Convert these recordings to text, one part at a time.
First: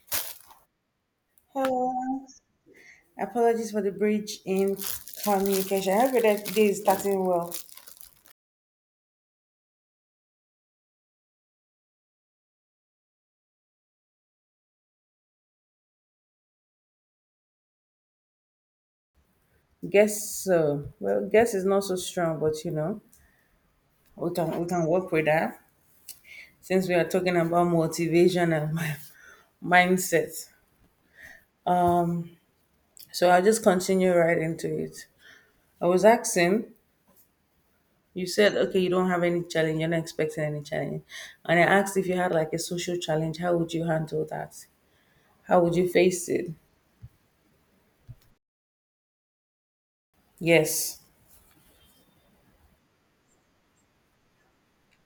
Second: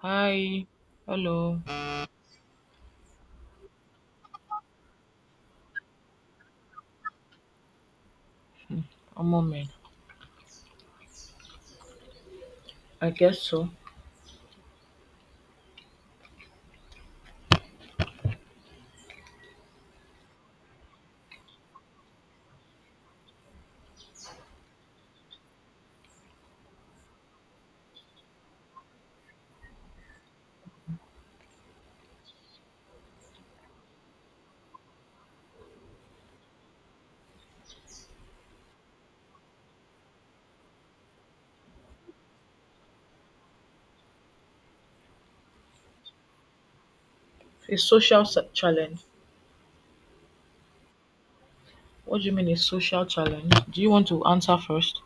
Hi. Hello. Hello. Apologies for the bridge in communication. I hope that day is starting well. A moment. I guess so. Guess so. Well, guess is not so strong, but we can work with that since we are talking about motivation and mindset. So I'll just continue right into it. I was asking, you said okay, you don't have any challenge, you're not expecting any challenge. And I asked if you had like a social challenge, how would you handle that? How would you face it? A social challenge. Yes. What do you mean a social challenge? Do you want to answer first?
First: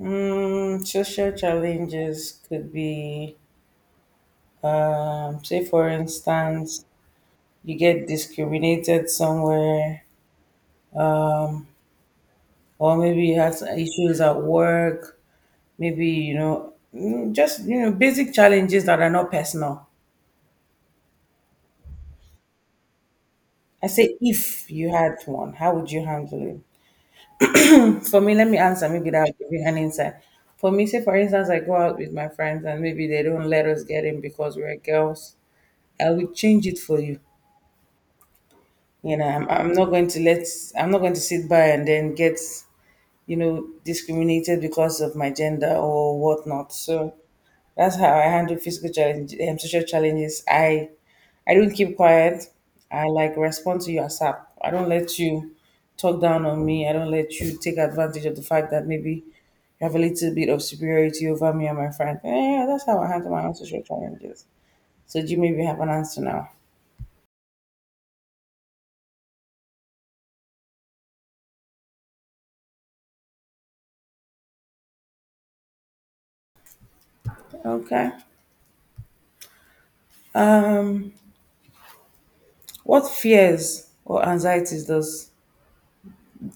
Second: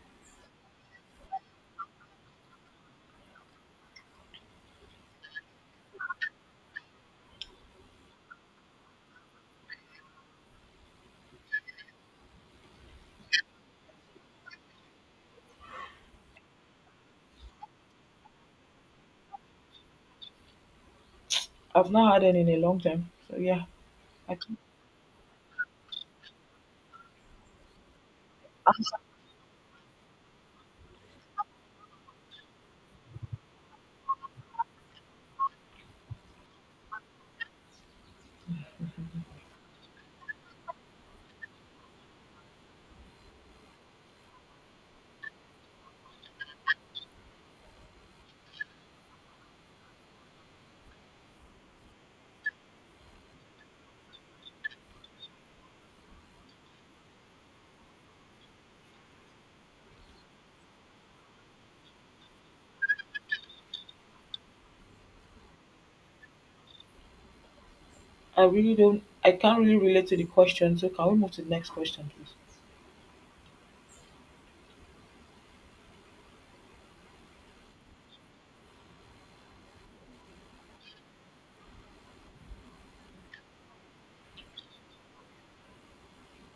Mm, social challenges could be, say, for instance, you get discriminated somewhere, or maybe you have some issues at work, maybe, basic challenges that are not personal. I've not had any in a long time. So yeah, I say, I can't, if you had one, how would you handle it? For me, let me answer. ans- Maybe that will give you an insight. For me, say, for instance, I go out with my friends and maybe they don't let us get in because we're girls. I will change it for you. I'm not going to let. I'm not going to sit by and then get, discriminated because of my gender or whatnot. So that's how I handle physical challenge. Social challenges, I don't keep quiet. I like respond to your sap. I don't let you talk down on me. I don't let you take advantage of the fact that maybe you have a little bit of superiority over me and my friend. Yeah, that's how I handle my own social challenges. So do you maybe have an answer now? I really don't. I can't really relate to the question. So can we move to the next question, please? Okay. Um, What fears or anxieties does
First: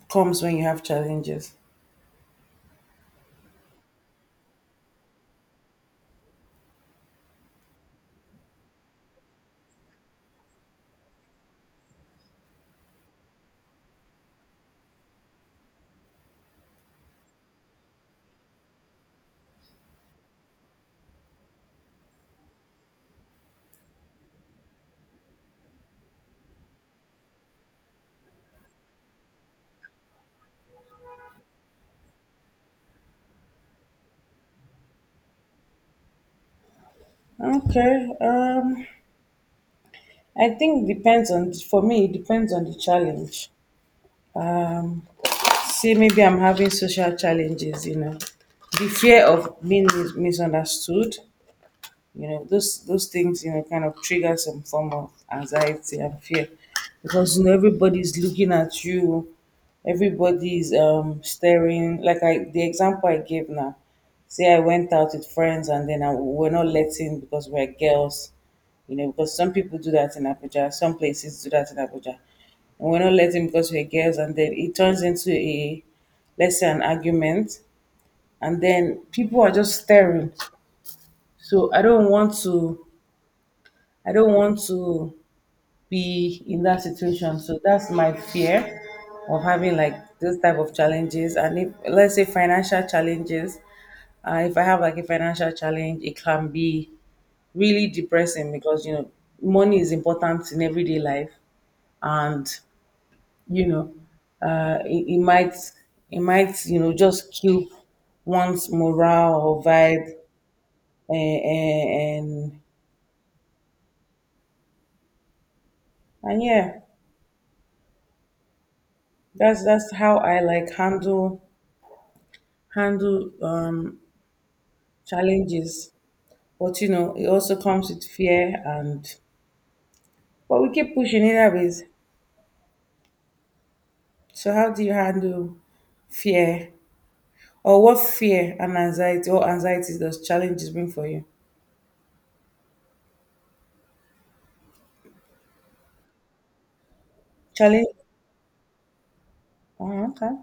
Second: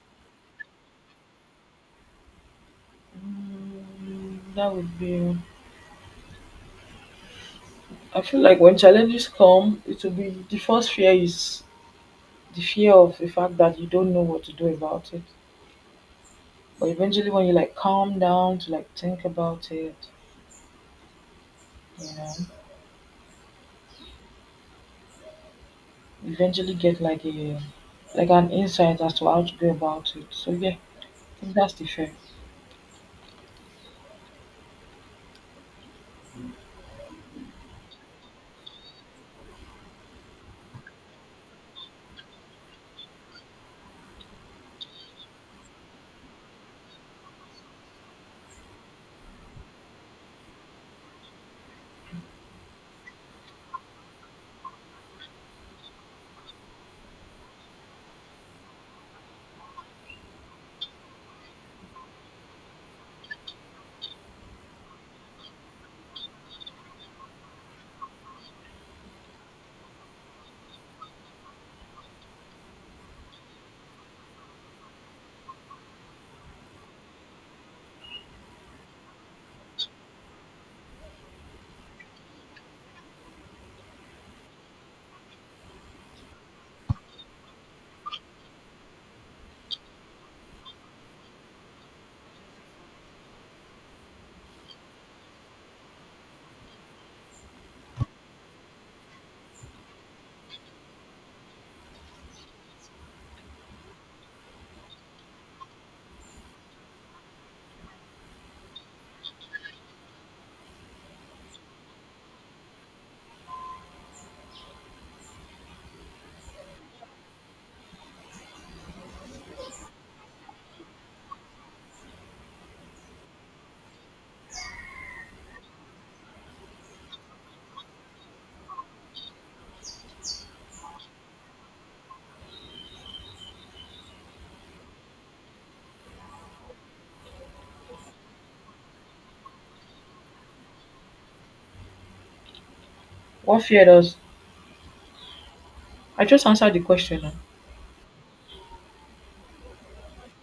comes when you have challenges? That would be. I feel like when challenges come, it will be the first fear is the fear of the fact that you don't know what to do about it. But eventually, when you like calm down to like think about it, you know, eventually get like an insight as to how to go about it. So yeah, I think that's the fear. Okay, I think depends on, for me, it depends on the challenge. Um, Say maybe I'm having social challenges, the fear of being misunderstood, those things kind of trigger some form of anxiety and fear because you know everybody's looking at you, everybody's staring. Like I the example I gave now, say I went out with friends and then we're not letting because we're girls. You know, because some people do that in Abuja, some places do that in Abuja, and we're not letting because we're girls, and then it turns into a, let's say, an argument, and then people are just staring. So I don't want to be in that situation. So that's my fear of having like this type of challenges. And if, let's say, financial challenges, if I have like a financial challenge, it can be really depressing because you know money is important in everyday life, and you know, it might. It might, you know, just kill one's morale or vibe, and yeah. That's how I like handle, challenges. But you know, it also comes with fear, and but we keep pushing either ways. So how do you handle fear? Or what fear and anxiety or anxieties does challenges bring for you? What fear does? I just answered the question. Now. Challenge. Oh, okay.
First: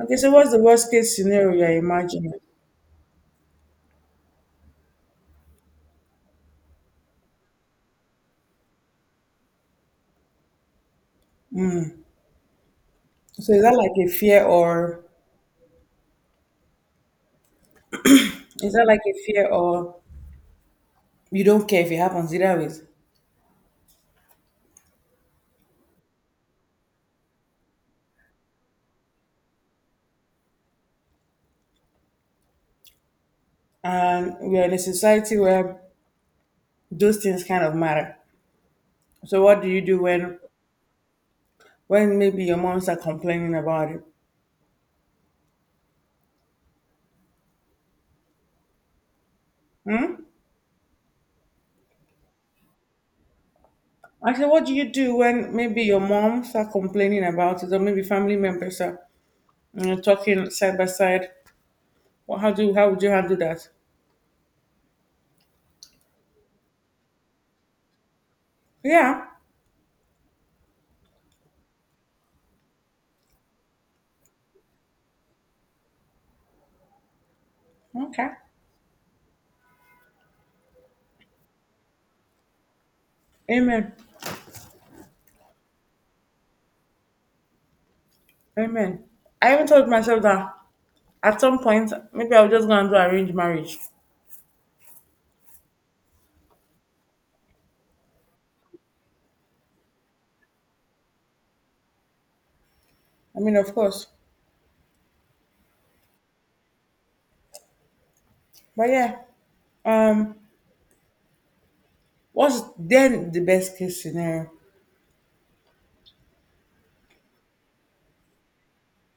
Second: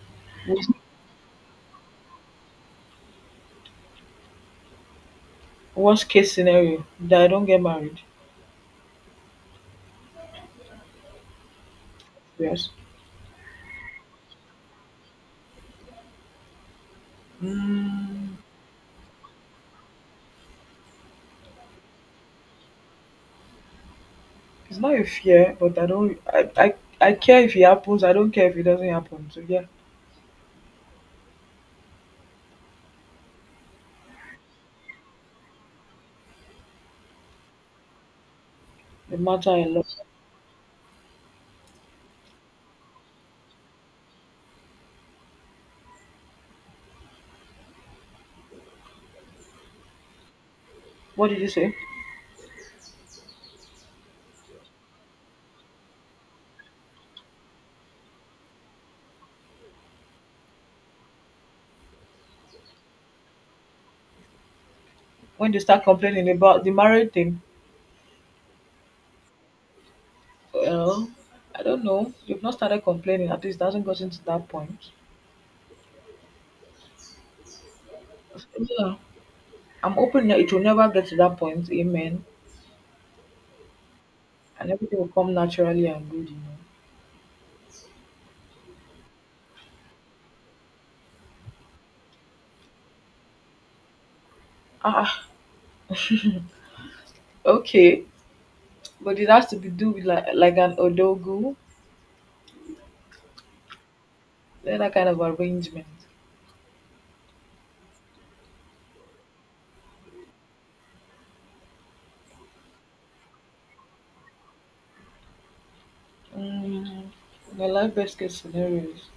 Okay, so what's the Worst worst case scenario you're imagining? worst case scenario that I don't get married. Yes. So is that like a fear, or Mm, is that like a fear or you don't care if it happens either ways? it's not a fear, but I don't. I care if it happens. I don't care if it doesn't happen. So yeah, And we are in a society where those things kind of matter. it So matter what a do you lot. do when maybe your mom start complaining about it? Hmm? What did you say? I said, what do you do when maybe your mom start complaining about it, or maybe family members are, you know, talking side by side? Well, how would you handle that? When they start complaining about the married thing, Yeah. well, I don't know. You've not started complaining. At least it hasn't gotten to that point. Okay. Yeah. I'm hoping that it will never get to that point, amen, Amen. and everything will come naturally and good. Amen. I even told myself that at some point maybe I was just gonna do arranged marriage. Ah, ah, okay, but it has to be do with like an odogu, I mean, of course. then that kind of arrangement. But yeah, um, what's then the best case scenario? Mm, my life best case scenarios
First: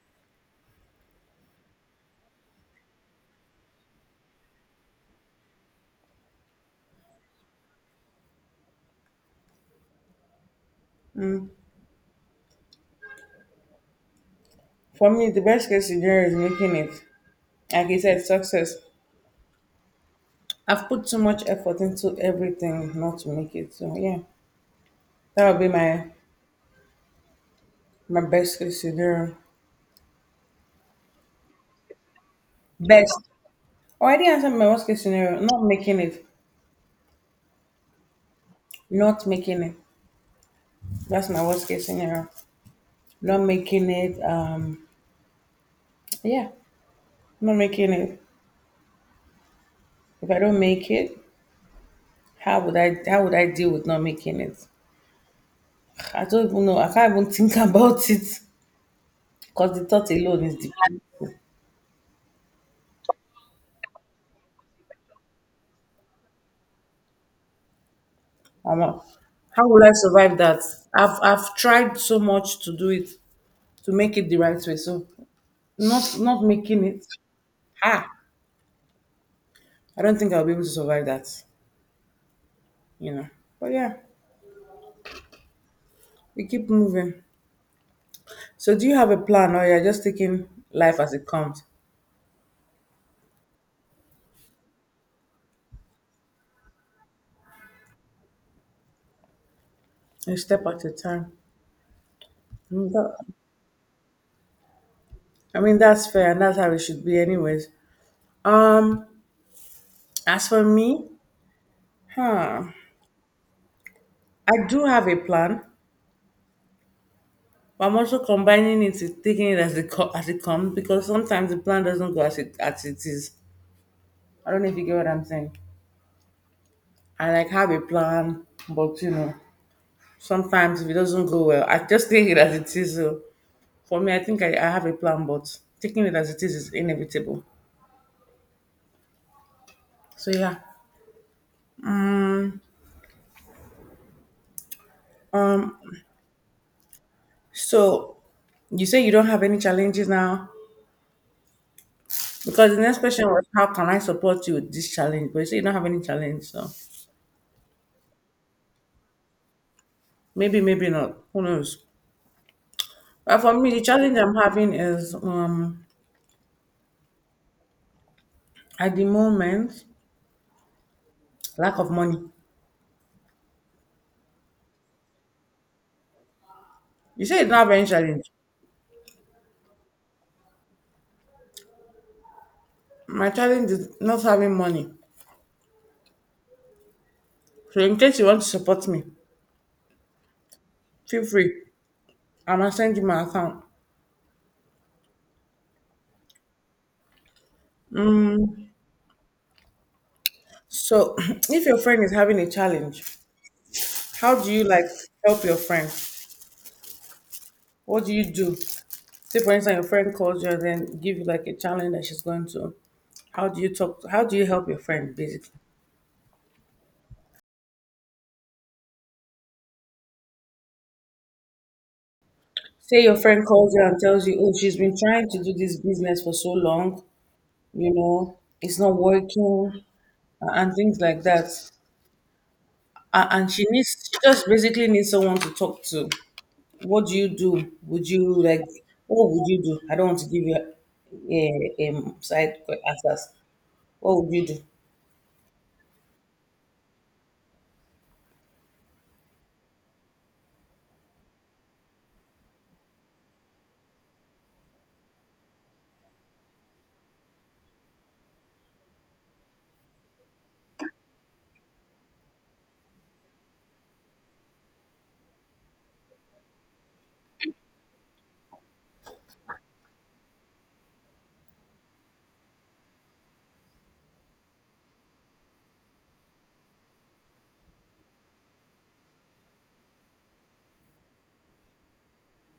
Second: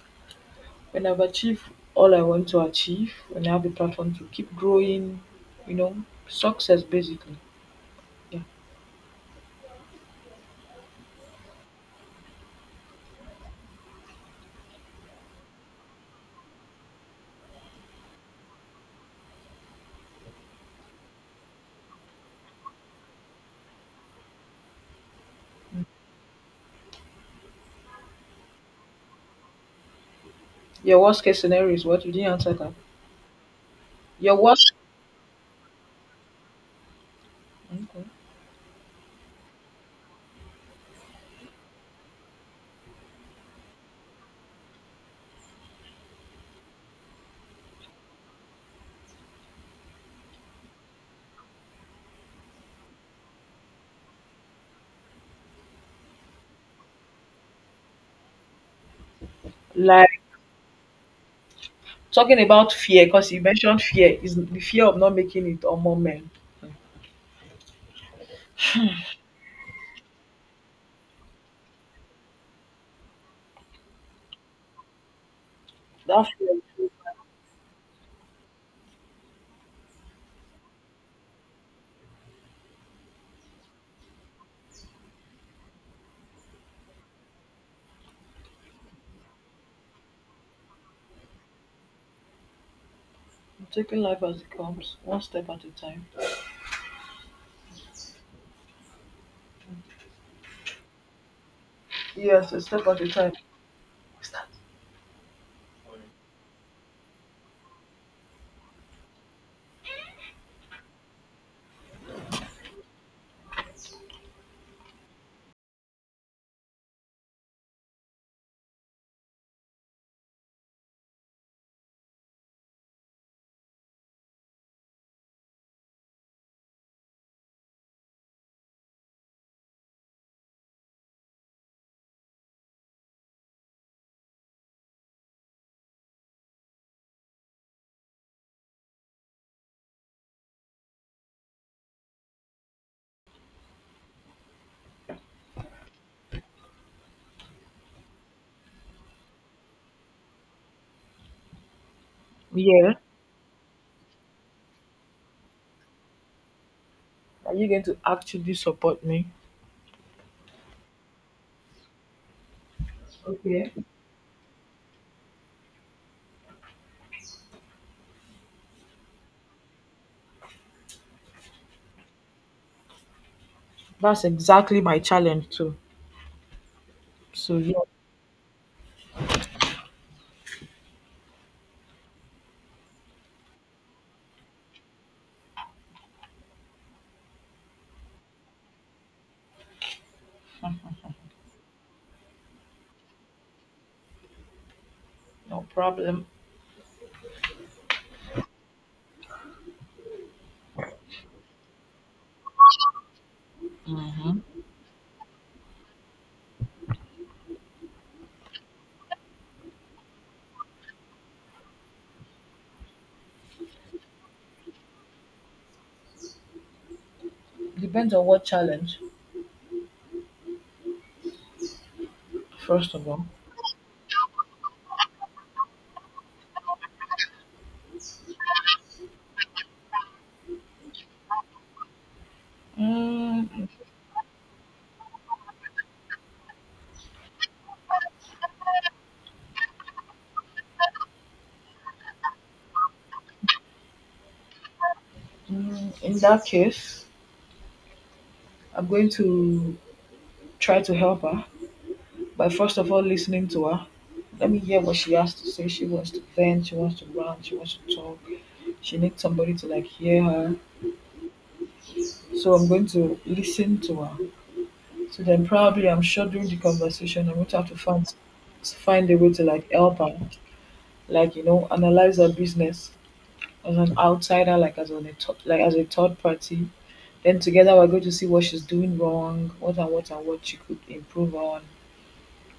when I've achieved all I want to achieve, when I have the platform to keep growing, you know, success basically. Yeah. Mm. For me, the best case scenario is making it. Like you said, success. I've put too much effort into everything not to make it. So yeah, that would be my best case scenario. Your worst case scenario is what? You didn't answer that. Best. Already Your answered my worst, worst case scenario. Not making it. okay. Not making it. That's my worst case scenario. Not making it. Yeah. Not making it. If I don't make it, how would I? How would I deal with not making it? I don't even know. I can't even think about it because the thought Like alone is deep. talking about fear, because you mentioned fear, is the fear of not making it or moment. I'm a- how will I survive that? I've tried so much to do it, to make it the right way. So That not fear is making real. it. Ah, I don't think I'll be able to survive that. You know. But yeah, we keep moving. So do you have a plan, or you're just taking life as it comes, I'm taking life as it comes, one step at a time. a step at a time? Yes, a step Mm, at a time. Start. I mean that's fair, and that's how it should be, anyways. Um, as for me, huh? I do have a plan. But I'm also combining it with taking it as it comes, because sometimes the plan doesn't go as it is. I don't know if you get what I'm saying. I like have a plan, but you know, sometimes if it doesn't go well, I just take it as it is. So for me, I think I have a plan, but taking it as it is inevitable. So yeah. Um. So you say you don't have any challenges now, because the Yeah. next question was how can I support you with this challenge? But you say you don't have any challenge, so Are you going to actually support me? maybe, maybe not. Who knows? But for me, Okay. the challenge I'm having is at the moment lack of money. That's exactly my challenge too. You say you don't So have yeah, any challenge. My challenge is not having money. So in case you want to support me, feel free. I'm gonna send you my account. no problem. Mm, so if your friend is having a challenge, how do you like help your friend? What do you do? Say for instance, your friend calls you and then give you like a challenge that she's going to. How do you talk? How do you help your friend basically? Depends on what challenge, first Say of your all. friend calls you and tells you, oh, she's been trying to do this business for so long, you know, it's not working, and things like that. And Mm, she just basically needs someone to talk to. What do you do? What would you do? I don't want to give you a answers. What would you do? In that case, I'm going to try to help her by first of all listening to her. Let me hear what she has to say. She wants to vent, she wants to rant, she wants to talk. She needs somebody to like hear her. So I'm going to listen to her. So then probably I'm sure during the conversation I'm going to have to find a way to like help her, like you know, analyze her business as an outsider, like as a third party. Then together we're going to see what she's doing wrong, what she could improve on,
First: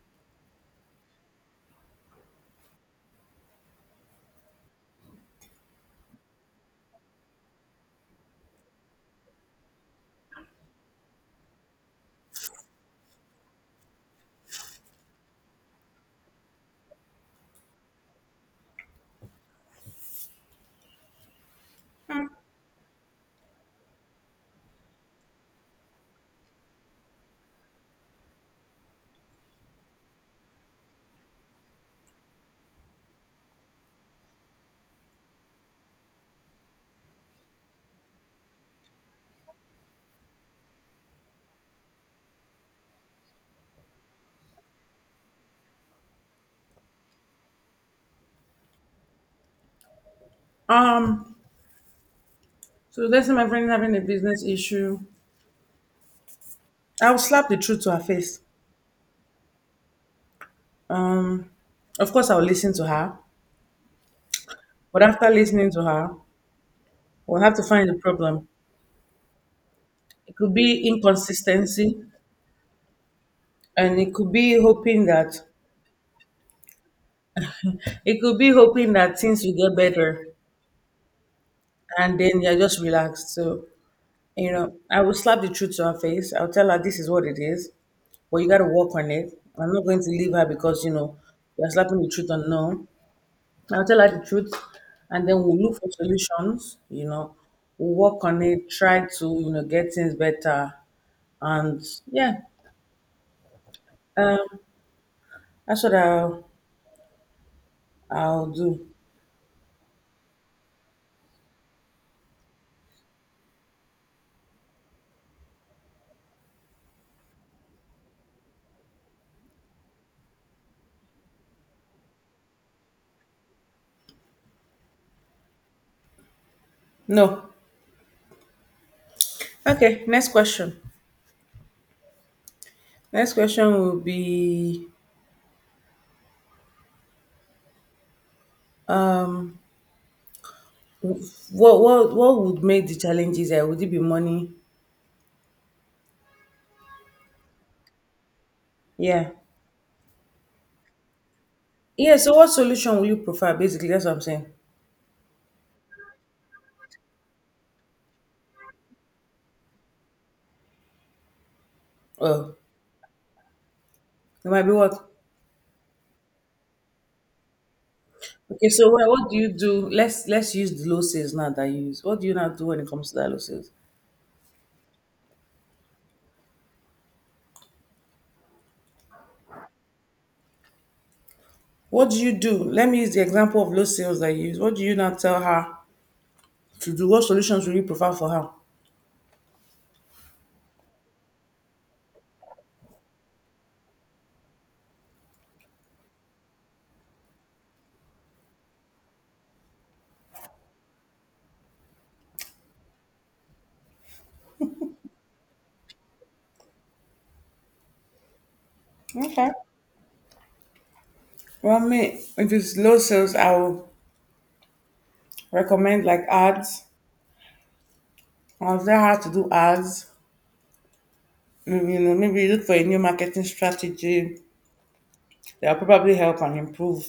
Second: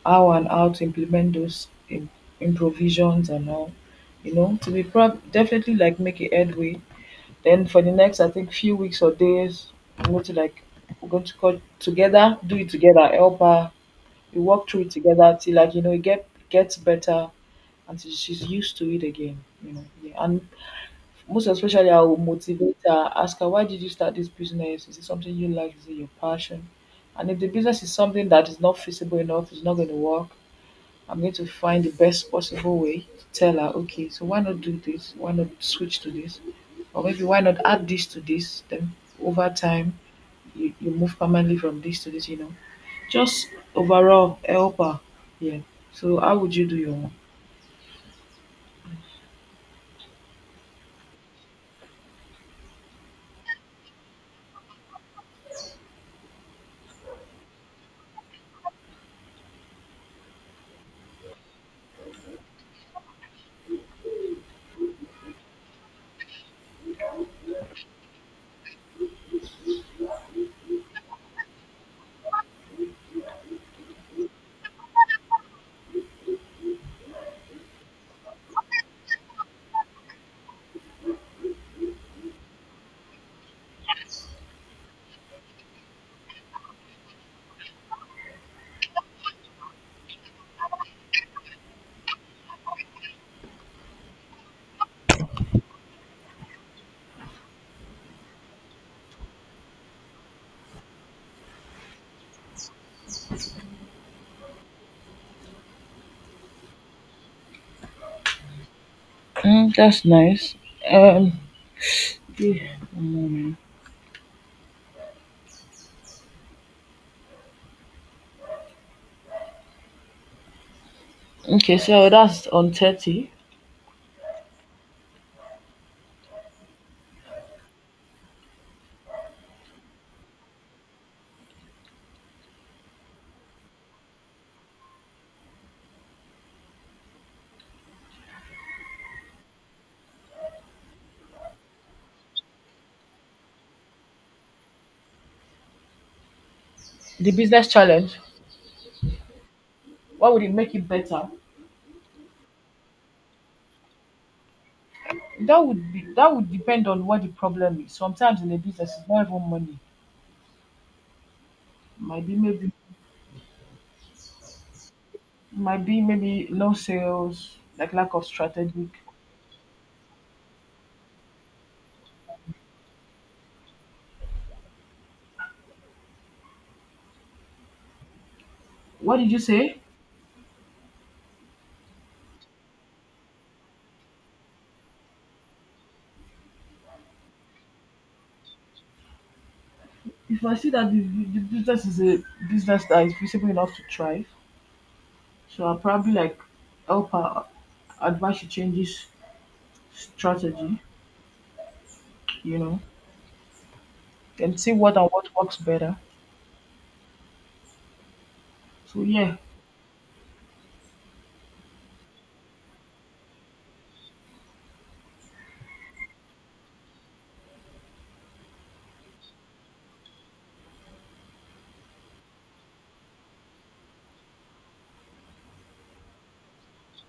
how to implement those improvisions and all. You know, to be definitely like make a headway then for the next, I think, few weeks or days, I'm going to like we're going to call together, do it together, help her. We walk through it together till like you know it gets better, and till she's used to it again. Yeah. And most especially, I will motivate her, ask her, why did you start this business? Is it something you like? Is it your passion? And if the business is something that is not feasible enough, it's not going to work. I'm going to find the best possible way to tell her, okay, so why not do this? Why not switch to this? Or maybe why not add this to this? Then over time, you move permanently from this to this, you know. Just overall help her. Yeah. So how would you do your own? Um, so let's say my friend is having a business issue. I'll slap the truth to her face. Um, of course, I'll listen to her, but after listening to her, we'll have to find the problem. It could be inconsistency, and it could be hoping that things will get better, and then you're just relaxed. So you know, I will slap the truth to her face. I'll tell her this is what it is, but you got to work on it. I'm not going to leave her because you know you're slapping the truth on no. I'll tell her the truth, and then we'll look for solutions. You know, we'll work on it, try to, you know, get things better, and yeah, um, that's what I'll do. That's nice. Um, the- mm, okay, so that's on 30. No. Okay, next question. Next question will be um what would make the challenges there? Would it be money? The business challenge. Yeah. What would it make it better? Yeah, so what solution will you prefer basically? That's what I'm saying. That would depend on what the problem is. Sometimes in a business, it's not even money. Might be Oh, maybe it might be what? it might be maybe low sales, like lack of Okay, so strategic. What do you do? Let's use the low sales now that you use. What do you now do when it comes to that low sales? What did you say? What do you do? Let me use the example of low sales that you use. What do you now tell her to do? What solutions will you prefer for her? If I see that the business is a business that is visible enough to thrive, so I'll probably like help her advise she changes strategy, you know, and see what works better. So yeah. Okay. Well, me, if it's low sales, I'll recommend like ads. Or is that hard to do ads? Mm, you know, maybe you look for a new marketing strategy that will probably help and improve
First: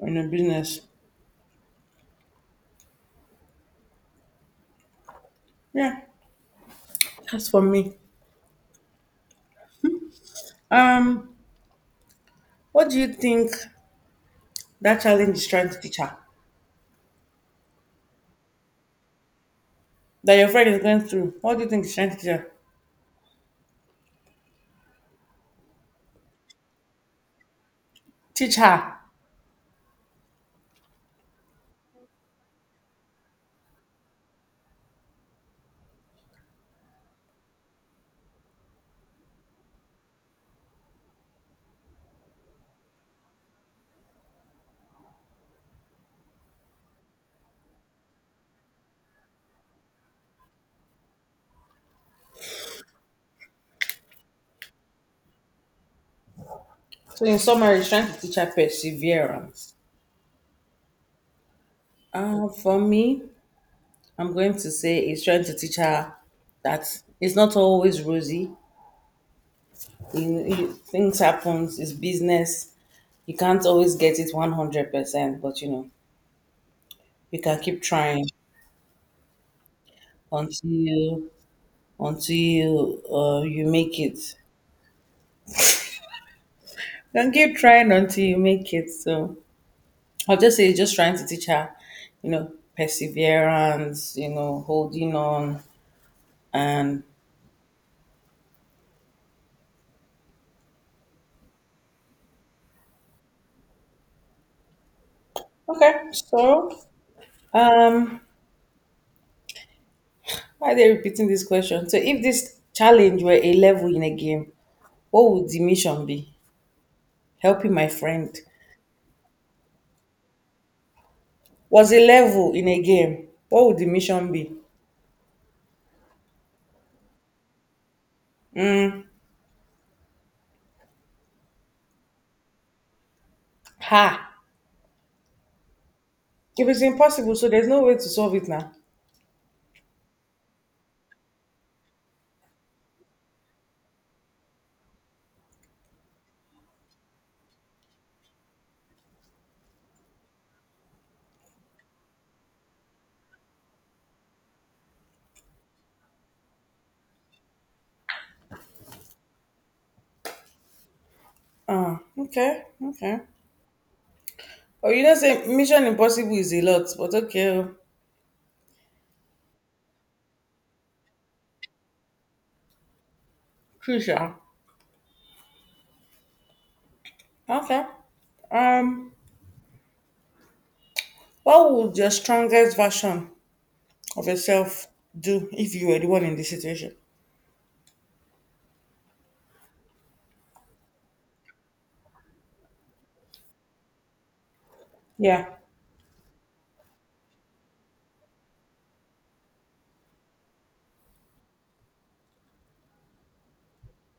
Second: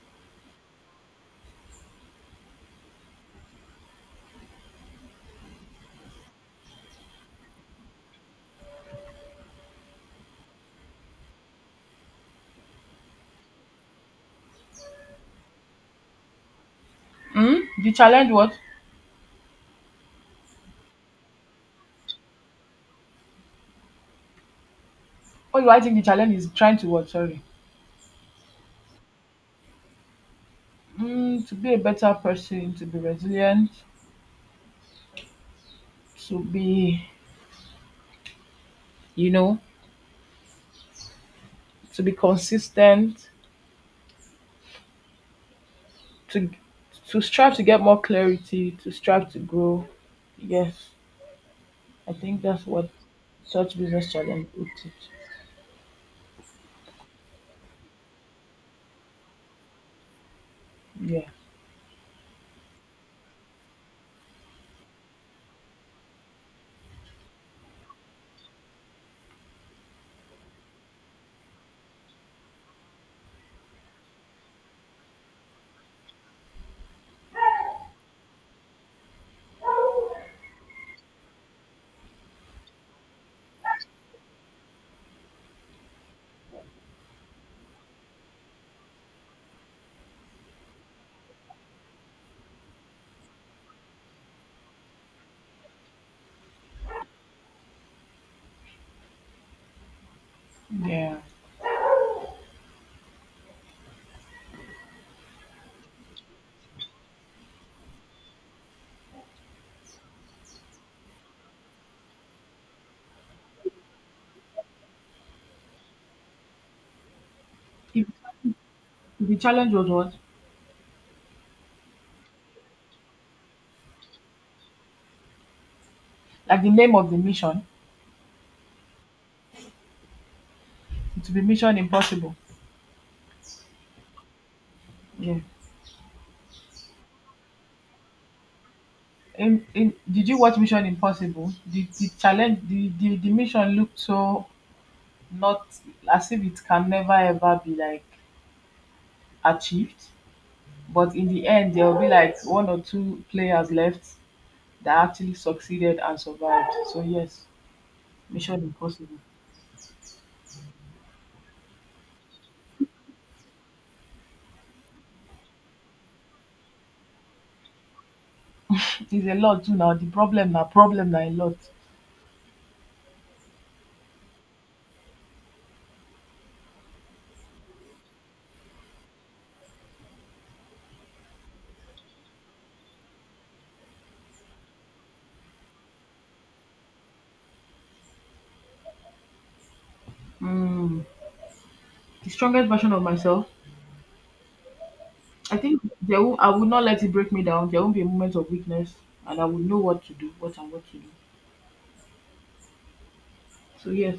on your business. Yeah, that's for me. Um, what do you think that challenge is trying to teach her? Mm? The challenge what? That your friend is going through. What do you think is trying to teach her? What do I think the challenge is trying to what? Sorry. Teach her. To be a better person, to be resilient, to be, you know, to be consistent, to to strive to get more clarity, to strive to grow. Yes, I think that's what such business challenge would teach. So in summary, it's trying to teach her perseverance. Yeah, For me, I'm going to say it's trying to teach her that it's not always rosy. You know, things happens. It's business. You can't always get it 100%, but you know, you can keep trying until you, you make it. You can keep trying until you make it. So I'll just say, just trying to teach her, you know, perseverance, you know, holding on. And yeah. okay, so um, why are they repeating this question? So if this challenge were a level in a game, what would the mission be? Helping my If friend. the challenge was what, Was a level in a game, what would the mission be? like the name of the mission, Mm, it would be Mission Impossible. ha! Yeah. If it's impossible, so there's no way to solve it now. Did you watch Mission Impossible? The challenge, the mission looked so not as if it can never ever be like achieved. But in the end, there will be like one or two players left that actually succeeded and survived. So yes, mission impossible. Ah, okay, okay. Oh, you don't say Mission Impossible is a lot, but okay, oh, It is a lot too now. The problem now a lot. crucial. Okay. Um, what would your strongest version of yourself do if you were the one in this situation? Mm. The strongest version of myself. Yeah, I think I will not let it break me down. There won't be a moment of weakness, and I will know what to do, what to do. So yes,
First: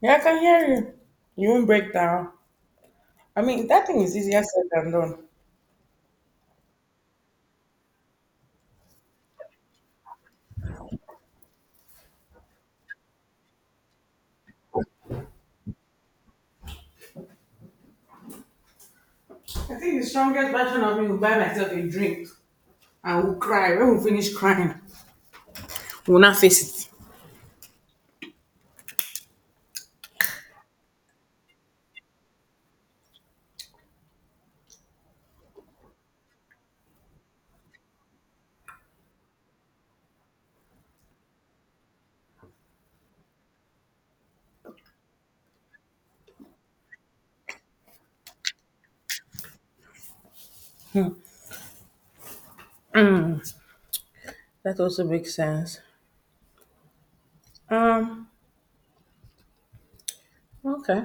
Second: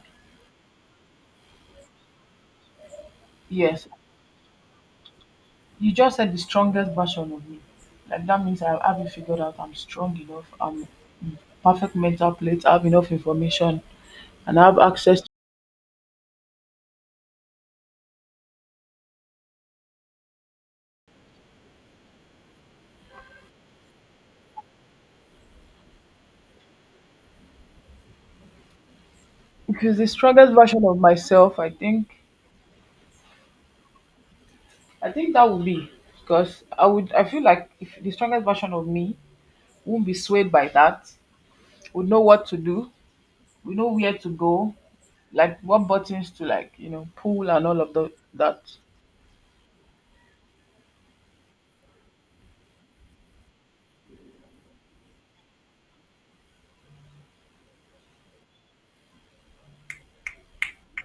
yeah, I can hear you. You won't break down. I mean, that yes. thing is easier said than done. You just said the strongest version of me. Like that means I have it figured out. I'm strong enough. I'm perfect mental plate. I have enough information, and I have access. I think the strongest version of me will buy myself a drink and will cry. When we finish crying, we'll not face it. Because the strongest version of myself, I think that would be because I feel like if the strongest version of me won't be swayed by that, would know what to do, we know where to go, like what buttons to like, pull and all of that. That also makes sense. Um, okay.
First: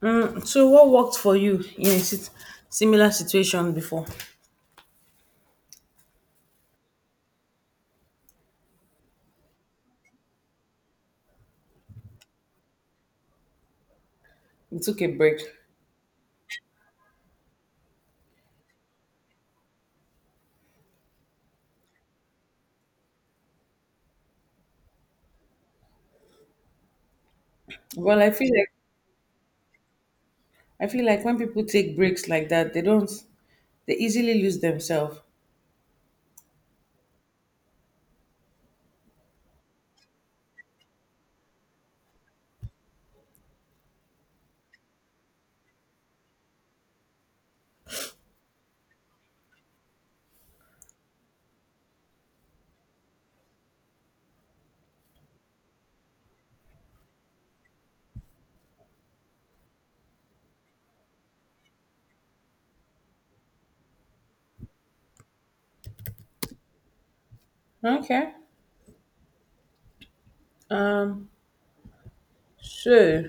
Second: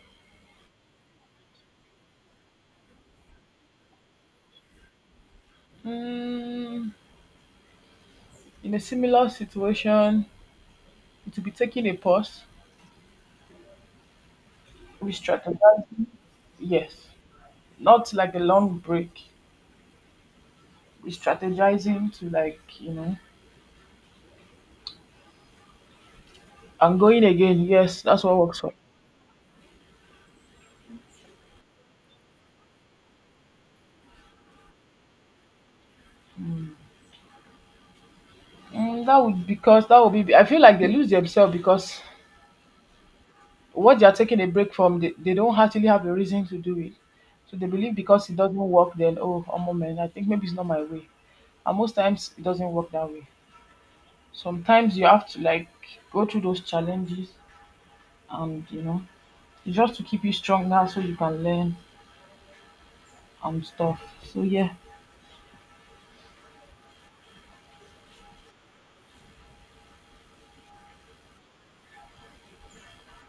So what worked for you in a similar situation before? Mm, in a similar situation, it would be taking a pause, You took a break. re-strategizing, yes, not like a long break, re-strategizing to like, and going again, yes, Well, that's I what feel works like for. I feel like when people take breaks like that, they don't they easily lose themselves. That would because that would be. I feel like they lose themselves because what they are taking a break from, they don't actually have a reason to do it. So they believe because it doesn't work, then oh, a moment, I think maybe it's not my way. And most times it doesn't work that way. Sometimes you have to like go through those challenges, and it's just to keep you stronger so you can learn and stuff. So yeah, Okay. Um, so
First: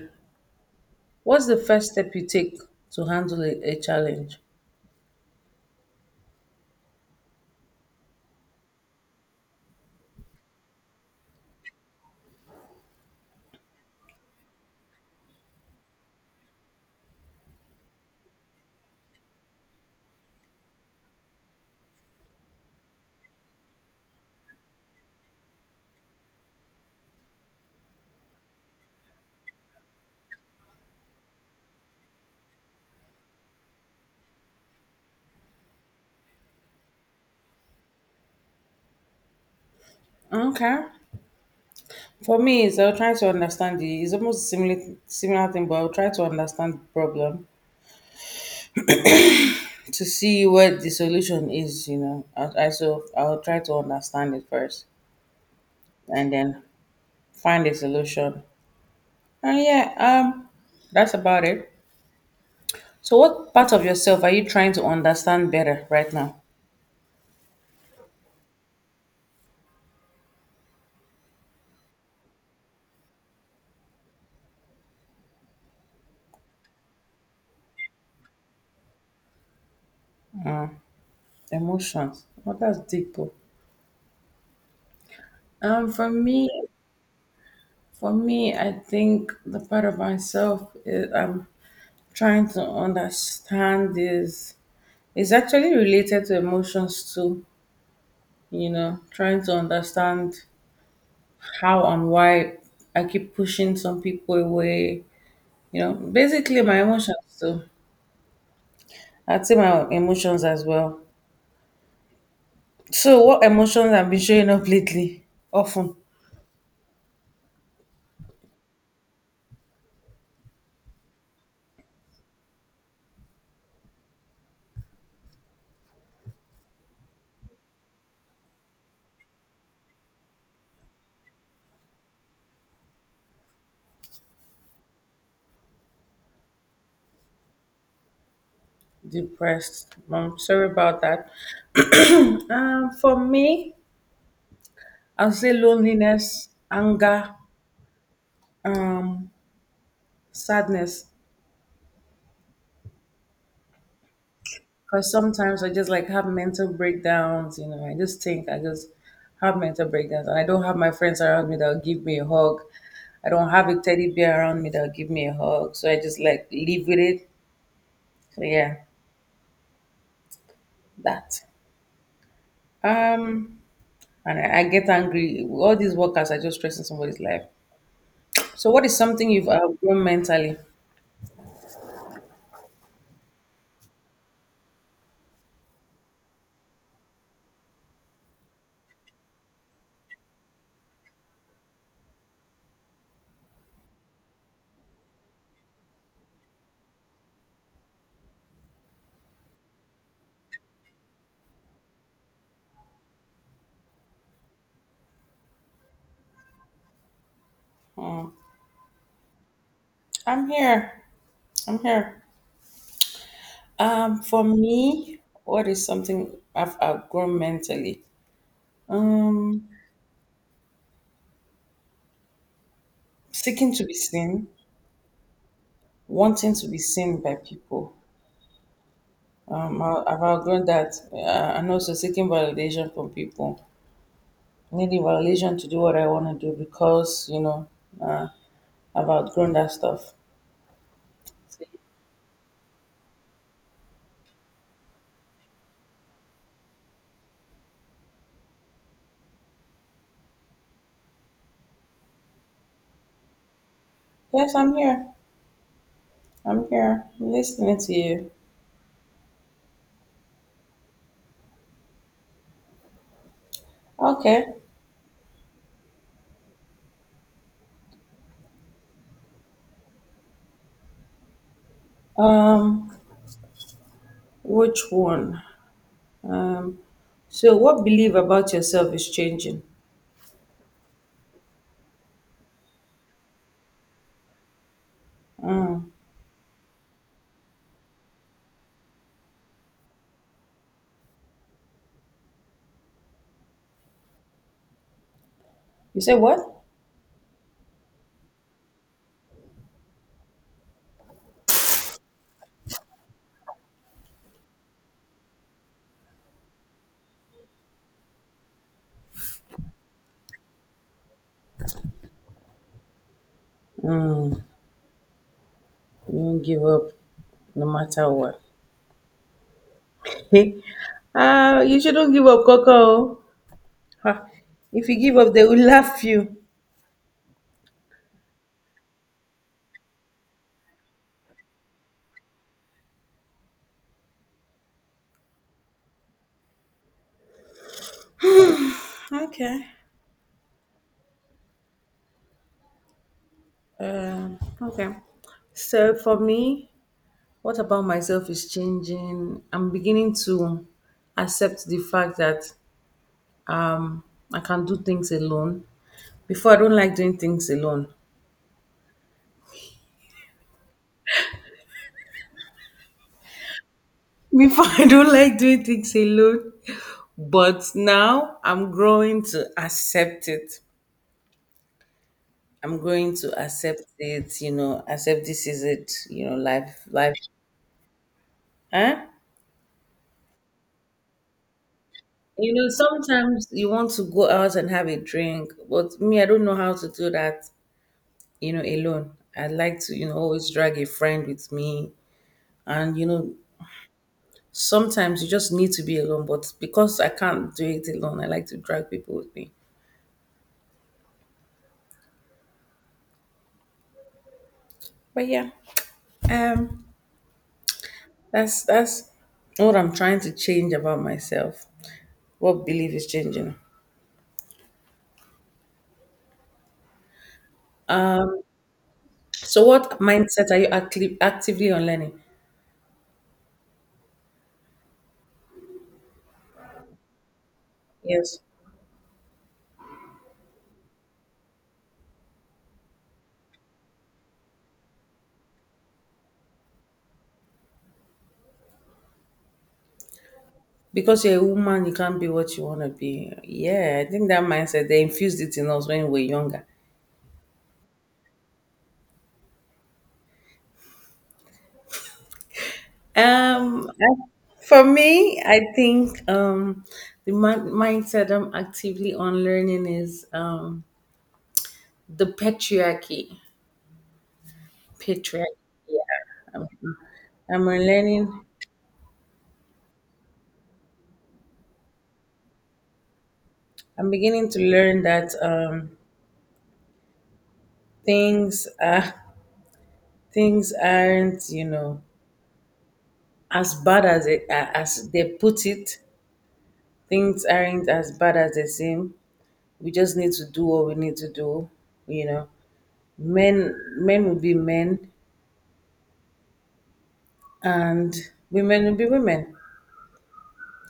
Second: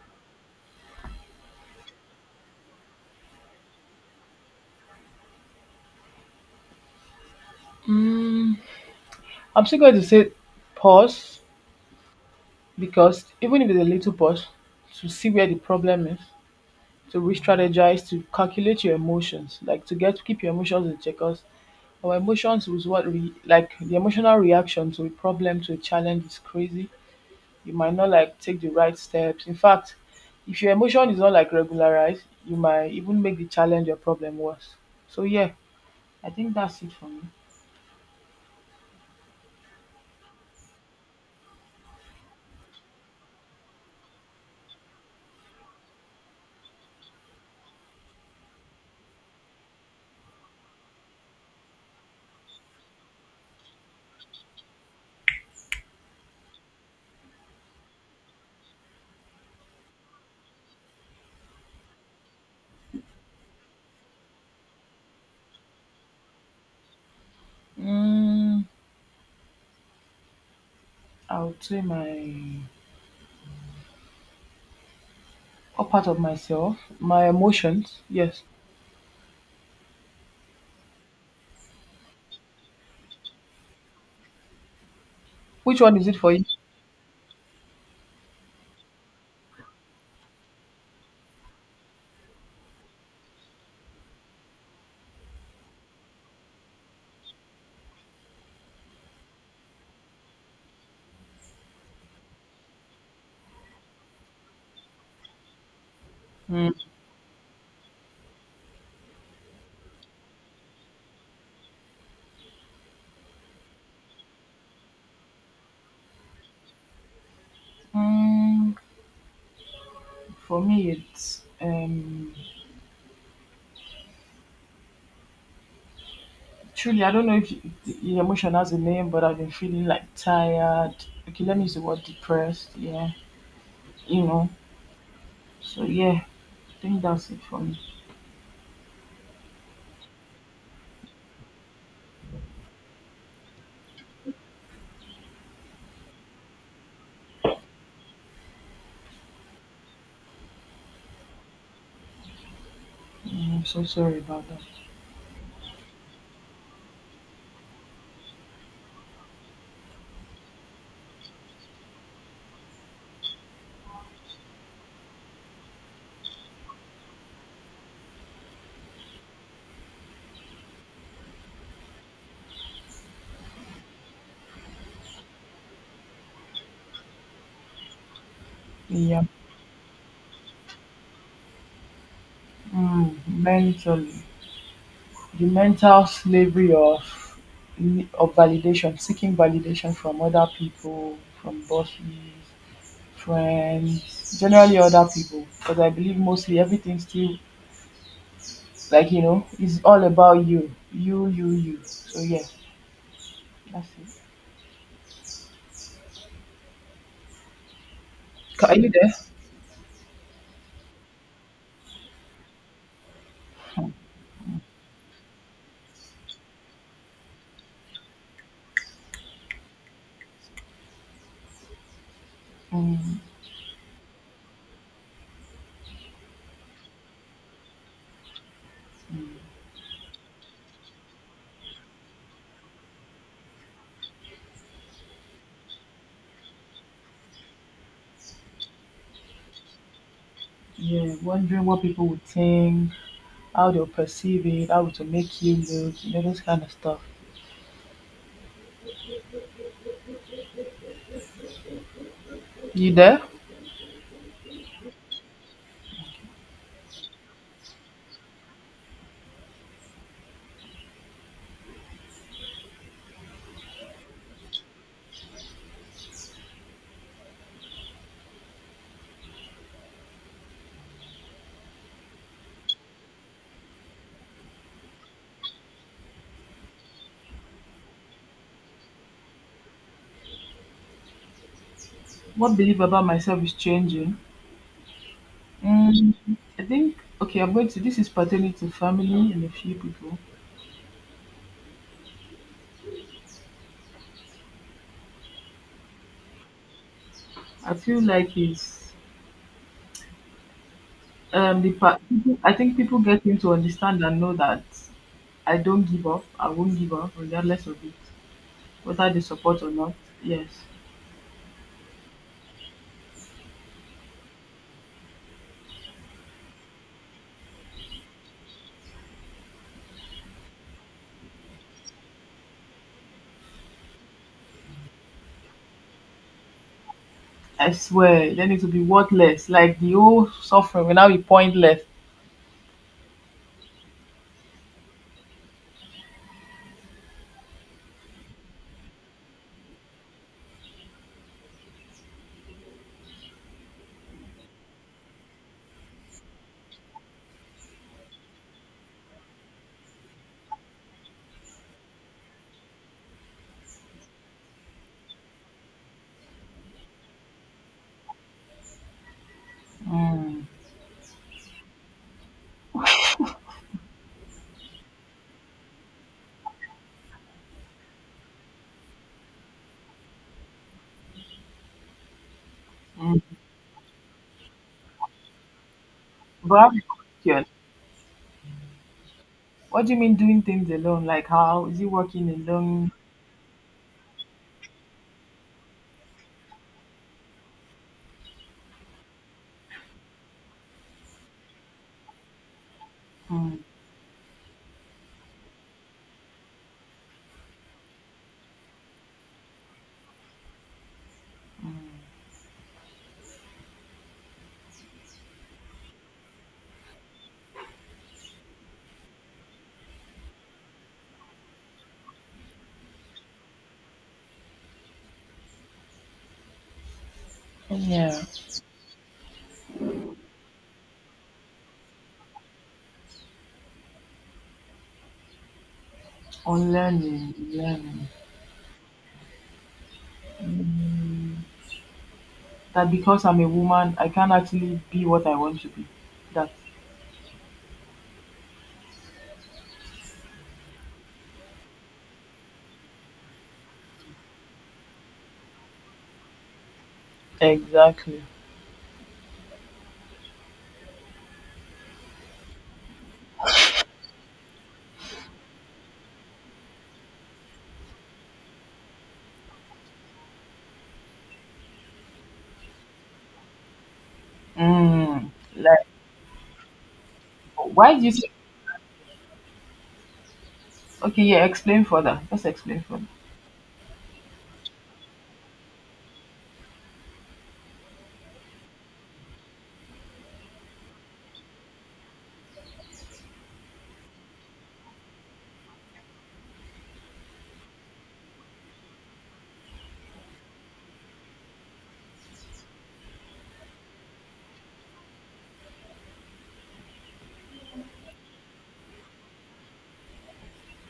what's the first step you take to handle a challenge? mm, I'm still going to say pause because even if it's a little pause, to see where the problem is, to re-strategize, to calculate your emotions, like to get keep your emotions in check, 'cause our emotions was what we like the emotional reaction to a problem, to a challenge is crazy. You might not like take the right steps. In fact, if your emotion is not like regularized, you might even make the challenge or problem worse. So yeah, I think that's it for me. Okay. For me, is I'll try to understand the. It's almost similar thing, but I'll try to understand the problem, to see what the solution is. I so I'll try to understand it first and then find a solution. And yeah, that's about it. So, what part of yourself are you trying to understand better right now? Mm, I would say my or part of myself, my emotions. Yes. Emotions. Well, that's deep. Oh. Which Um, one for is it for you? me, for me, I think the part of myself is I'm trying to understand is actually related to emotions too. You know, trying to understand how and why I keep pushing some people away. Basically Mm. my emotions too. I'd say my emotions as well. So, what emotions have been showing up lately? Often Mm, for me, it's truly, I don't know if the emotion has a name, but I've been feeling like tired. Okay, let me use the word depressed. Yeah, you know. So yeah, I think that's it for me. depressed. I'm sorry about that. For me, I'll say loneliness, anger, um, sadness. I'm so sorry about that. Because sometimes I just like have mental breakdowns. I just have mental breakdowns, and I don't have my friends around me that'll give me a hug. I don't have a teddy bear around me that'll give me a hug. So I just like live with it. So yeah, that. Um and I get angry. All these workers are just stressing somebody's life. So what is Yeah, something you've outgrown mentally? mm, mentally, the mental slavery of validation, seeking validation from other people, from bosses, friends, generally other people. Because I believe mostly everything still like is all about you, you, you, you. So yeah, that's it. Hmm. Are you there? I'm here. I'm here. For me, what is something I've outgrown mentally? Um, Um, seeking to be seen, wanting to be seen by people. I've outgrown that, and also seeking validation from people, needing validation to do what I want to do because uh, I've outgrown that stuff. yeah, wondering what people would think, how they'll perceive it, how it will make you look, those kind of stuff. You there? Yes, I'm here. I'm here. I'm listening to you. Okay. Um, which one? Um, so what belief about yourself is changing? What belief about myself is changing? Mm. Mm, I think, okay, this is pertaining to family and a few people. You say what? I feel like it's, the part, I think people getting to understand and know that I don't give up, I won't give up, regardless of it, whether they support or not. Yes. Mm. You do not give up no matter what. Ah, you shouldn't give up, Coco. Ah, if you give up, they will laugh you. I swear, then it will be worthless. Like the whole suffering will now be pointless. Okay. Okay. So for me, what about myself is changing. I'm beginning to accept the fact that um I can do things alone. Before I don't like doing things alone. Mm, Before I don't like doing things alone. But now I'm growing to accept it. I'm going to mm. accept it, you know, accept this is it, you know, But I have a life, life. question. Huh? What do you mean doing things alone? Like how is it working You know, alone? sometimes you want to go out and have a drink, but me, I don't know how to do that, alone. I like to, always drag a friend with me. And, Mm. sometimes you just need to be alone, but because I can't do it alone, I like to drag people with me. But yeah, um, that's what I'm trying to change about myself. What belief is changing? Yeah. So, what mindset are you actively on learning? On learning, learning. Yes. Mm. That because I'm a woman, I can't actually be what I want to be. That. Because you're a woman, you can't be what you want to be. Yeah, I think that mindset, they infused it in us when we were younger. Exactly. Um, I- for me, I think the mindset I'm actively on learning is the patriarchy. Mm. Patriarchy. Like I'm, I'm why do you say? learning. Okay, yeah. Explain further. Just explain further. I'm beginning to learn that things are things aren't as bad as as they put it, things aren't as bad as they seem. We just need to do what we need to do. You know, men will be men, and women will be women.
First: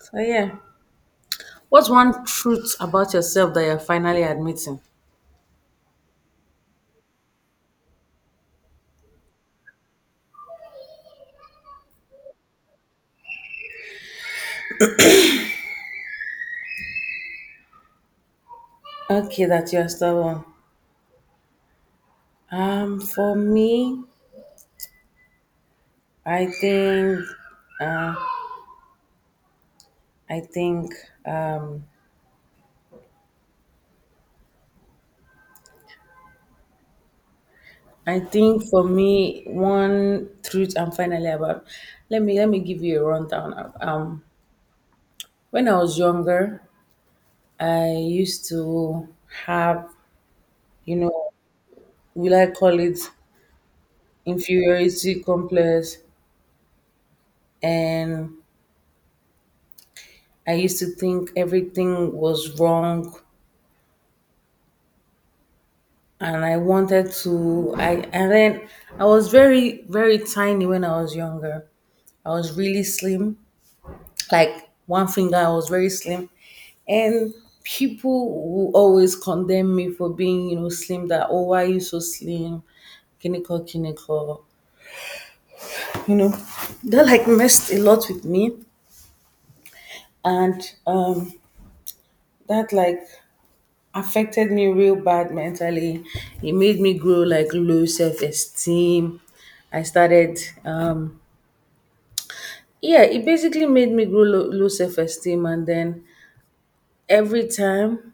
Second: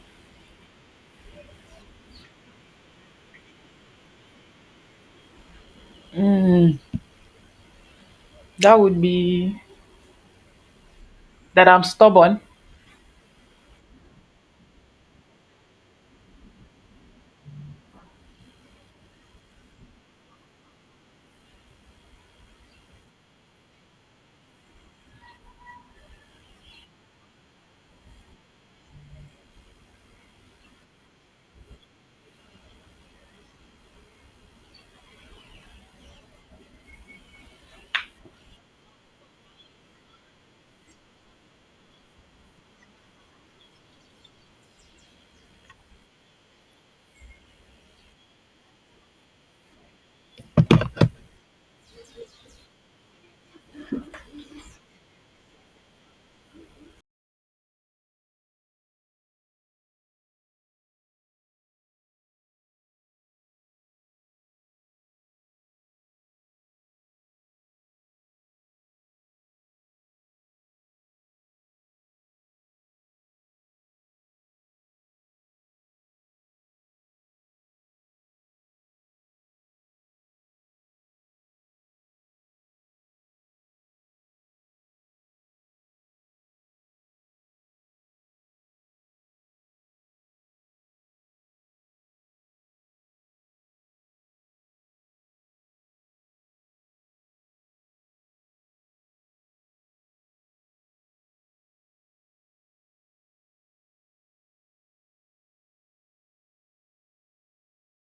So yeah. What's one truth about yourself that you're finally admitting? Mm, that would be that I'm stubborn. Okay, that you're stubborn. For me, I think, I think, um, I think for me, one truth I'm finally about. Let me give you a rundown. When I was younger, I used to have, you know, will I call it inferiority complex? And I used to think everything was wrong. And I wanted to, I, and then I was very, very tiny when I was younger. I was really slim, like one finger, I was very slim. And people will always condemn me for being, slim, that, oh, why are you so slim? Kiniko, kiniko. That like messed a lot with me, and that like affected me real bad mentally. It made me grow like low self-esteem. I started um yeah it basically made me grow low self-esteem, and then every time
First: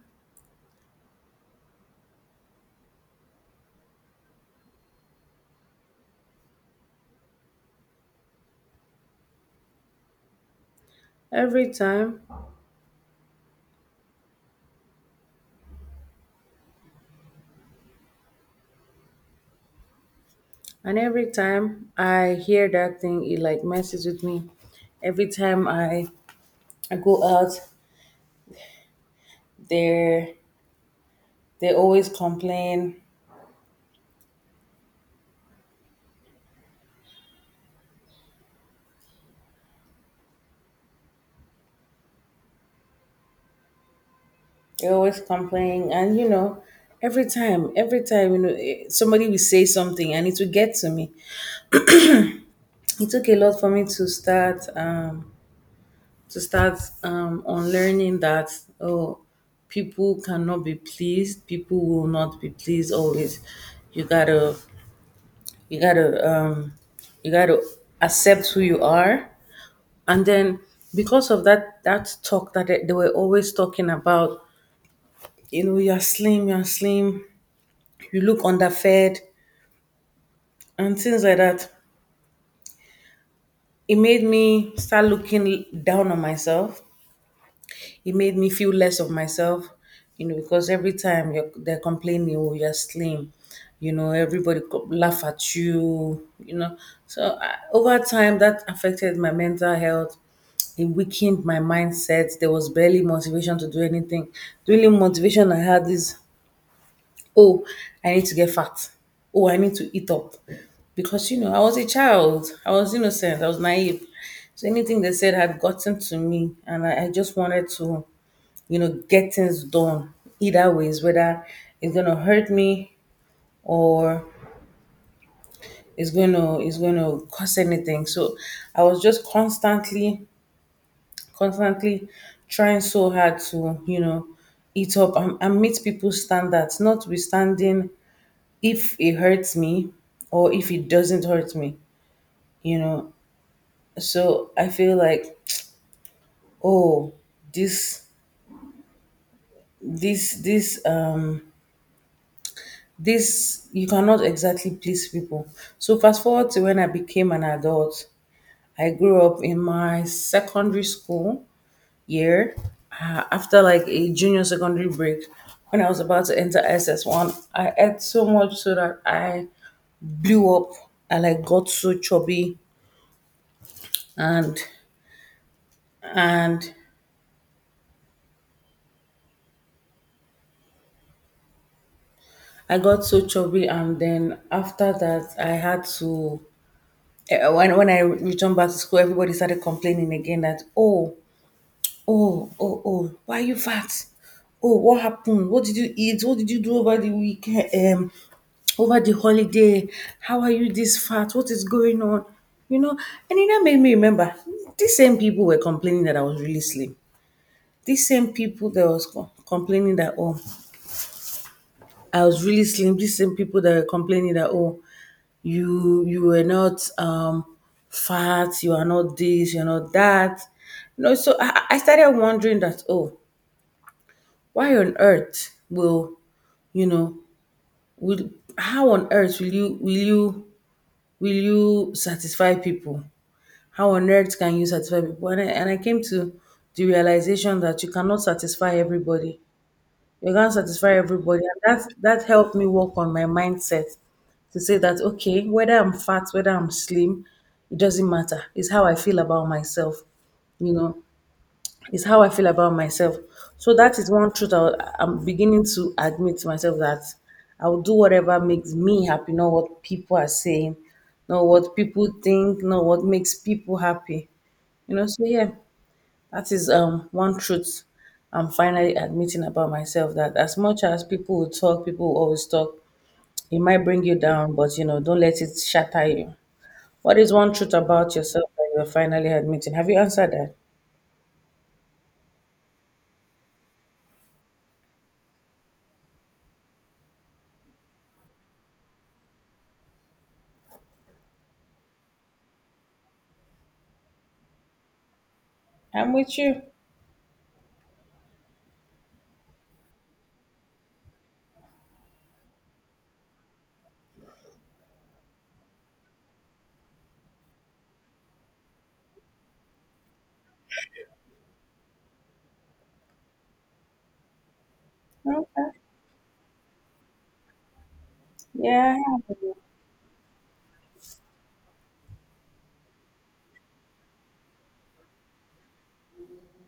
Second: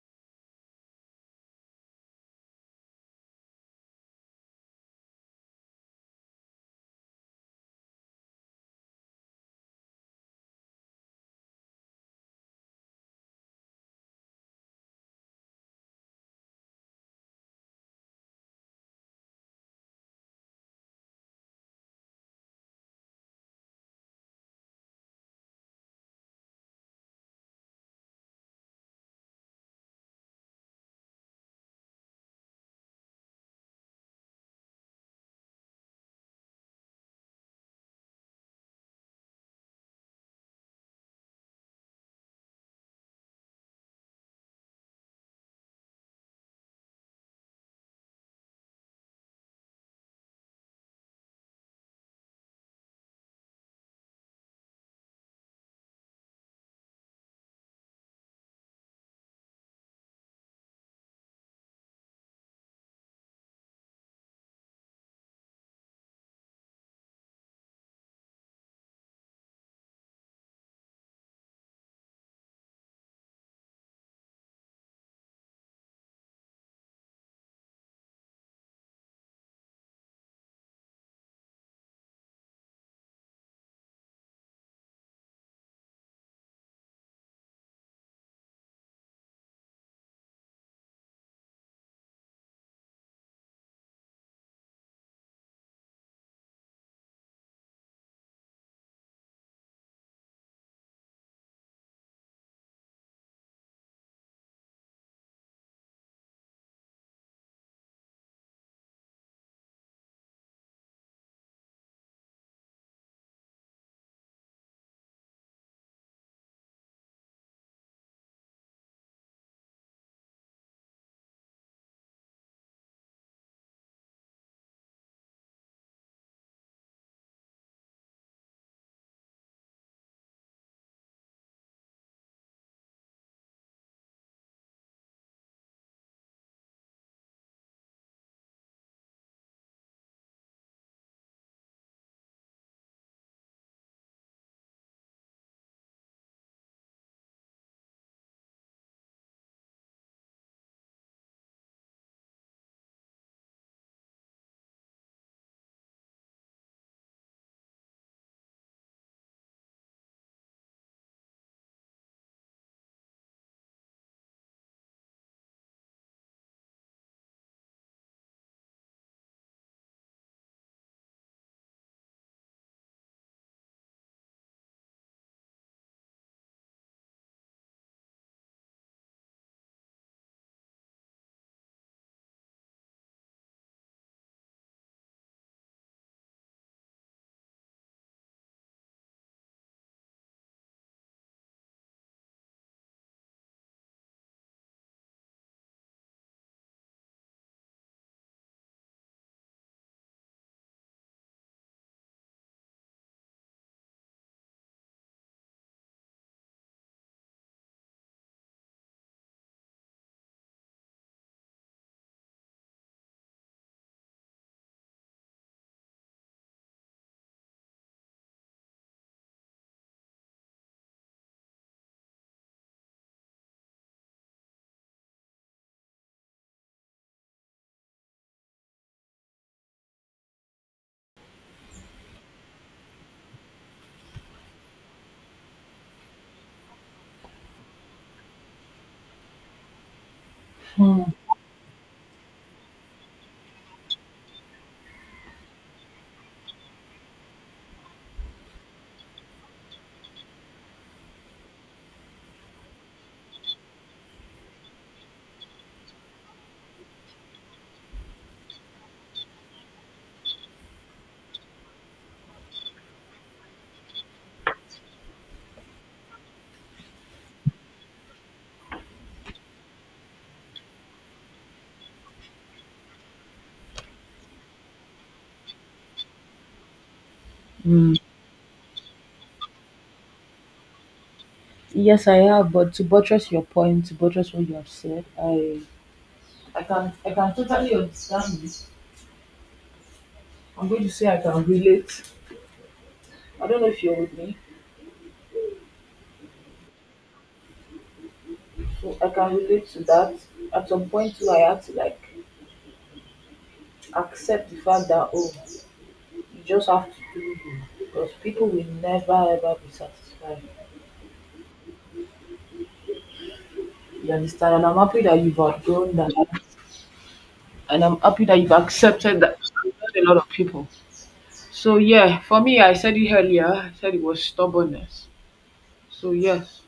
every time every time I hear that thing it like messes with me. Every time I go out, they they always complain. You're always complaining, and every time, somebody will say something, and it will get to me. It took a lot for me to start on learning that oh, people cannot be pleased, people will not be pleased always. You gotta, you gotta, um, you gotta accept who you are, and then because of that, that talk that they were always talking about, you're slim, you look underfed and things like that. It made me start looking down on myself. It made me feel less of myself, because every time they're complaining, oh, you're slim, everybody laugh at you, you know. So over time, that affected my mental health. It weakened my mindset. There was barely motivation to do anything. The only motivation I had is, oh, I need to get fat. Oh, I need to eat up. Because, I was a child. I was innocent. I was naive. So anything they said had gotten to me. And I just wanted to, get things done either ways, whether it's going to hurt me or it's going to cause anything. So I was just constantly trying so hard to eat up, and meet people's standards notwithstanding if it hurts me or if it doesn't hurt me you know so I feel like, oh, this this this um this, you cannot exactly please people. So fast forward to when I became an adult, I grew up in my secondary school year, after like a junior secondary break, when I was about to enter SS1, I ate so much so that I blew up. I like got so chubby, and and I got so chubby, and then after that, I had to. Eh, when I returned back to school, everybody started complaining again that oh oh why are you fat? Oh, what happened? What did you eat? What did you do over the weekend? Over the holiday? How are you this fat? What is going on? You know, and it now made me remember these same people were complaining that I was really slim. These same people that was complaining that oh I was really slim. These same people that were complaining that oh you were not fat, you are not this, you're not that, you know. So I started wondering that oh why on earth will you know will how on earth will you satisfy people, how on earth can you satisfy people? And I came to the realization that you cannot satisfy everybody, you can't satisfy everybody, and that helped me work on my mindset to say that, okay, whether I'm fat, whether I'm slim, it doesn't matter. It's how I feel about myself. You know, it's how I feel about myself. So that is one truth I'm beginning to admit to myself that I'll do whatever makes me happy, not what people are saying, not what people think, not what makes people happy. You know, so yeah, that is one truth I'm finally admitting about myself that as much as people will talk, people will always talk, it might bring you down, but you know, don't let it shatter you. What is one truth about yourself that you're finally admitting? Have you answered that? Yes, I have, but to buttress your point, to buttress what you have said, I can totally understand this. I'm going to say I can relate. I don't know if you're with me, I'm with you. so I can relate to that. At some point too, I had to accept the fact that oh, you just have to do you because people will never ever be satisfied. You understand? And I'm happy that you've Okay. outgrown that, and I'm happy that you've Yeah. accepted that. Not a lot of people. So yeah, for me, I said it earlier. I said it was stubbornness. So yes.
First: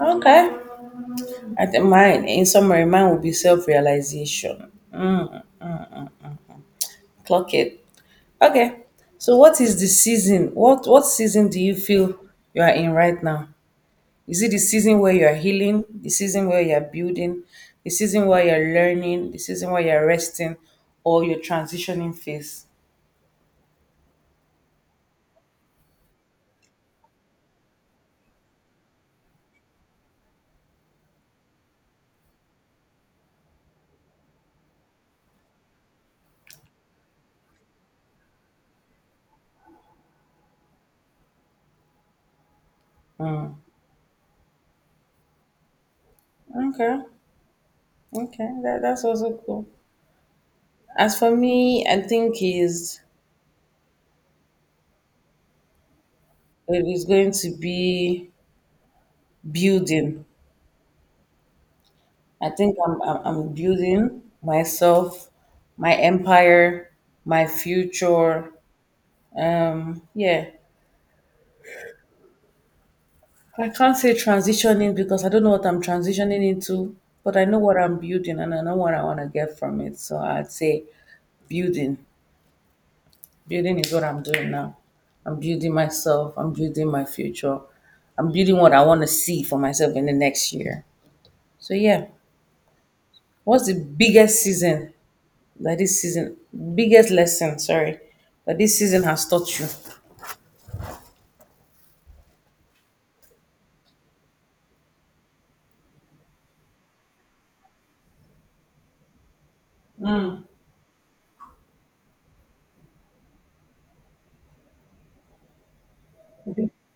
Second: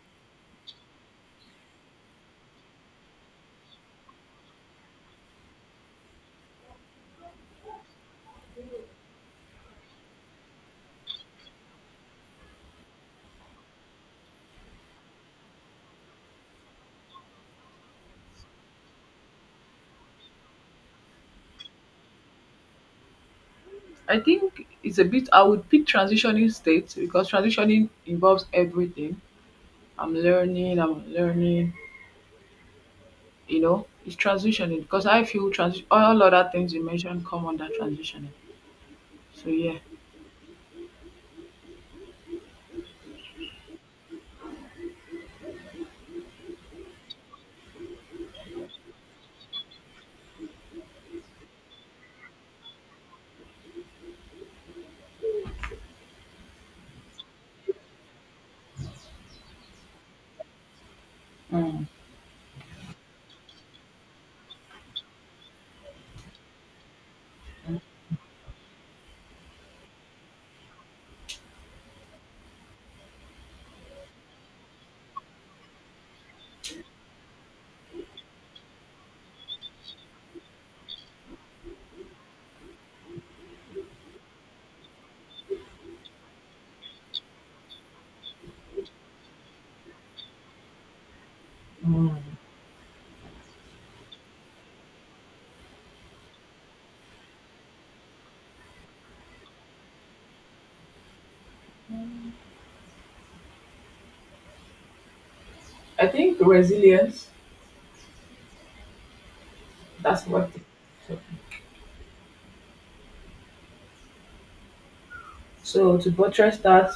Okay. I think mine, in summary, mine will be self-realization. Clock it. Okay. So what is the season? What season do you feel you are in right now? Is it the season where you are healing, the season where you are building, the season where you're learning, the season where you're resting, or your transitioning phase? I think it's a bit I would pick transitioning states because transitioning involves everything. I'm learning, you know, it's transitioning because I feel all other things you mentioned come under transitioning. So yeah. Hmm. Okay, okay, that's also cool. As for me, I think is it is going to be building. Mm. I think I'm building myself, my empire, my future. Yeah, I can't say transitioning because I don't know what I'm transitioning into, but I know what I'm building and I know what I want to get from it. So I'd say building. Building is what I'm doing now. I'm building myself. I'm building my future. I'm building what I want to see for myself in the next year. So yeah, what's the biggest season that this season, biggest lesson, sorry, that this season has taught you? I think resilience, that's what so, so to buttress that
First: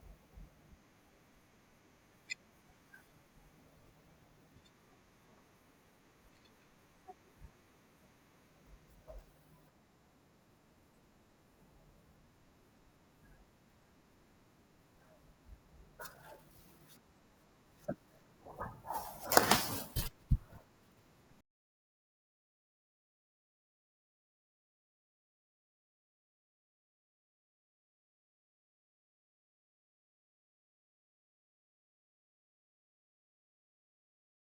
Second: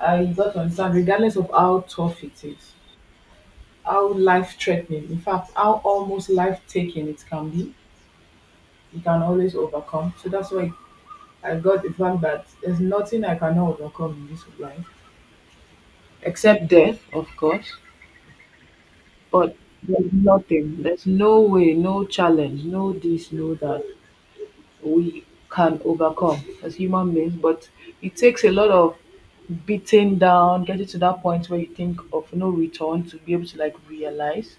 I got to understand regardless of how tough it is, how life threatening, in fact how almost life taking it can be, you can always overcome. So that's why I got the fact that there's nothing I cannot overcome in this life except death, of course. But there's no way, no challenge, no this, no that we can overcome as human beings. But it takes a lot of beating down, getting to that point where you think of no return to be able to realize.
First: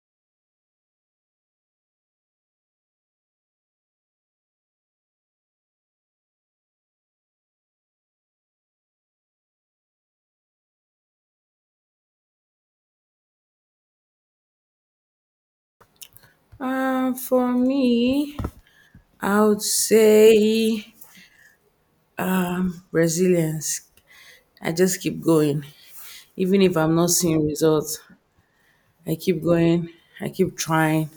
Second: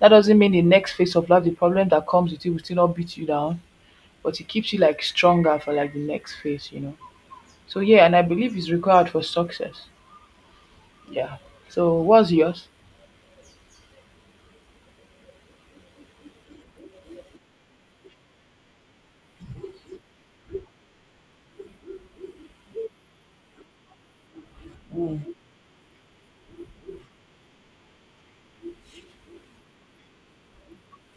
That doesn't mean the next phase of life, the problem that comes with it will still not beat you down, but it keeps you stronger for the next phase, you know. So yeah, and I believe it's required for success. Yeah. So what's yours? For me, I would say resilience. I just keep Mm. going, even if I'm not seeing results. I keep going. I keep trying,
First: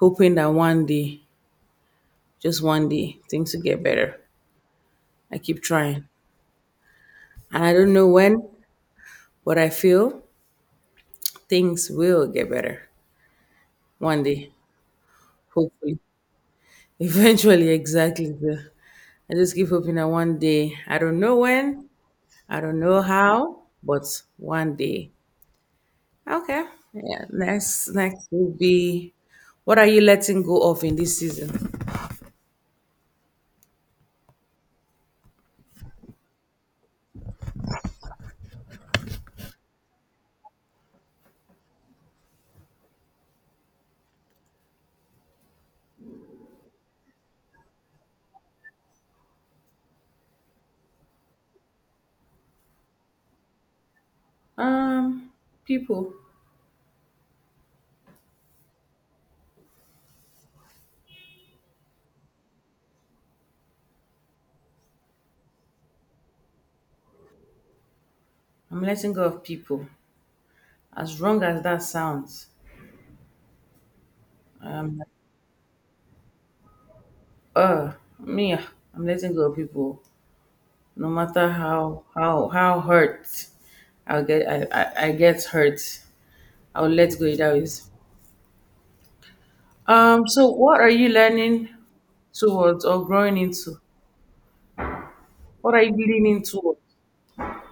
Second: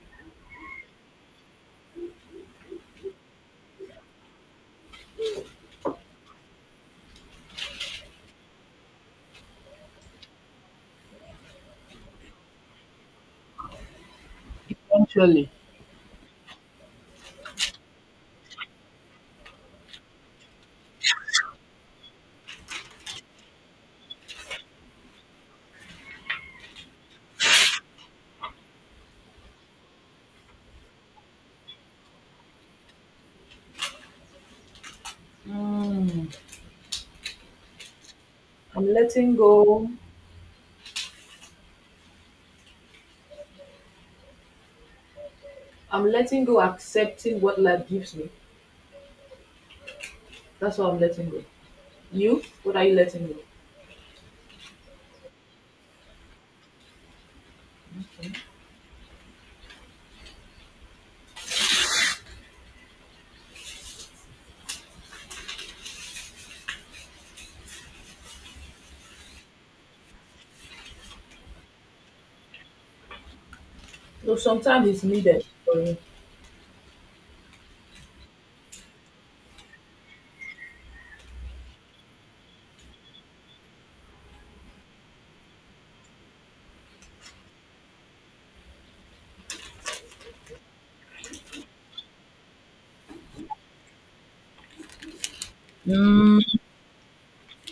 hoping that one day, just one day, things will get better. I keep trying. And I don't know when, but I feel things will get better one day, Punctually. hopefully. Eventually, exactly. I just keep hoping that one day, I don't know when, I don't know how, but one day. Okay. Yeah. Next will be: what are you letting go of in this season? Mm. I'm letting go. I'm letting go, accepting what life gives me. That's what I'm letting go. You? What are you letting go? Um, people. I'm letting go of people. As wrong as that sounds. So sometimes it's needed for you. Uh, me, I'm letting go of people, no matter how hurt I'll get. I get hurt. I'll let go either ways. So what are you learning towards or growing into? What are you Mm, leaning towards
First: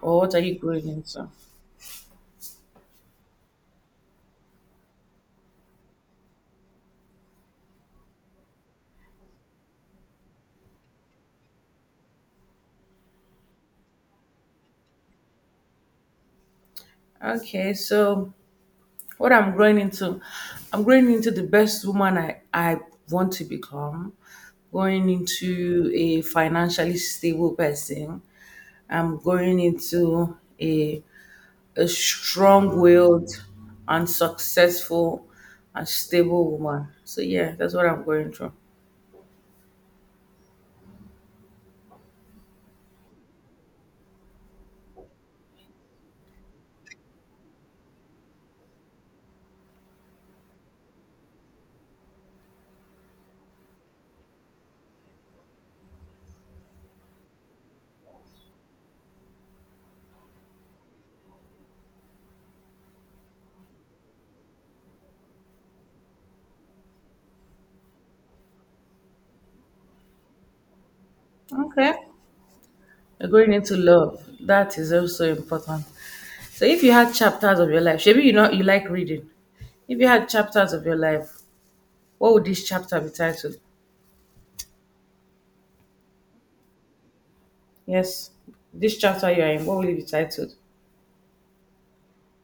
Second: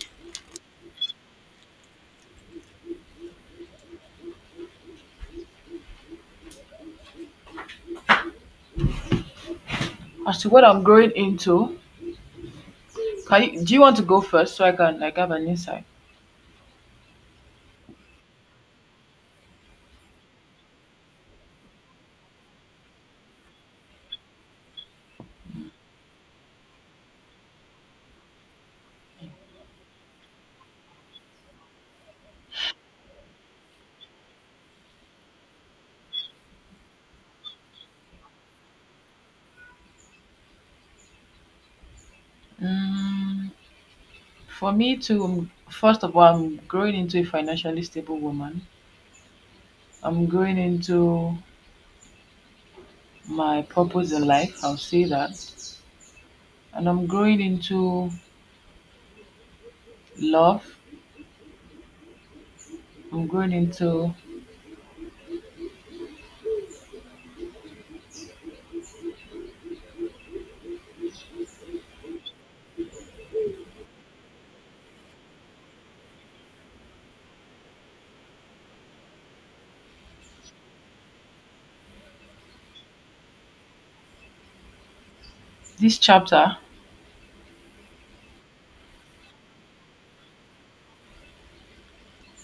or what are you growing into? as to what I'm growing into, do you want to go first so I can have an insight? Okay, so what I'm growing into the best woman I want to become, going into a financially stable person. I'm going into a strong willed and successful and stable woman. So yeah, that's what I'm going through. Mm, for me to first of all, I'm growing into a financially stable woman. I'm growing into my purpose in life. I'll say that. And I'm growing into love. I'm growing into Okay. You're going into love. That is also important. So if you had chapters of your life, maybe you know you like reading. If you had chapters of your life, what would this chapter be titled? this chapter. Yes. This chapter you are in, what will it be titled?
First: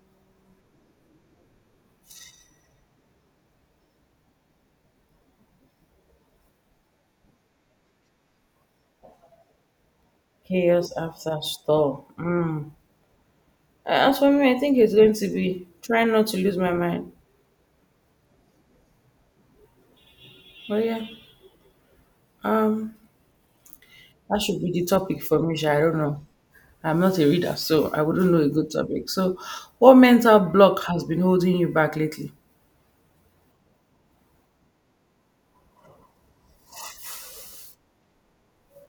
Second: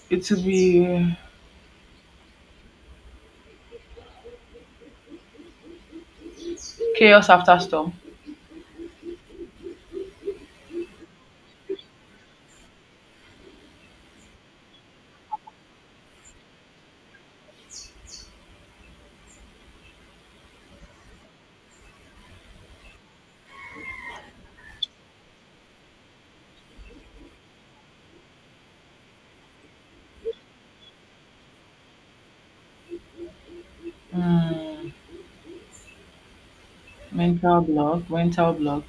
It will be chaos after storm. Chaos after storm. Mm. As for me, I think it's going to be trying not to lose my mind. But yeah. Um That should be the topic for me, sha. I don't know. I'm not a reader, so I wouldn't know a good topic. So, what mental block has been holding you back lately? Mm, mental block.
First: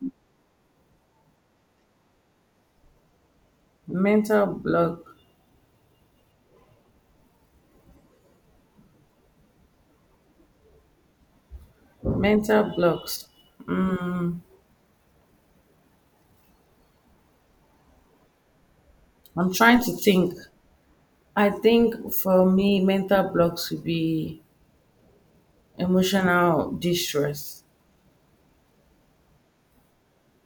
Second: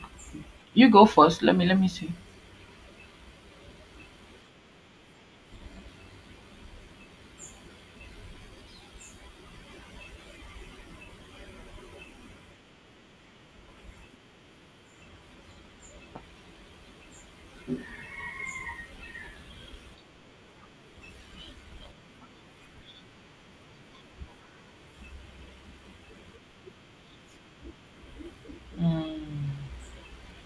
You go first. Let me see. Mental block, mental blocks. Mm, I'm trying to think. I think for me, mental blocks would be emotional distress. Mm,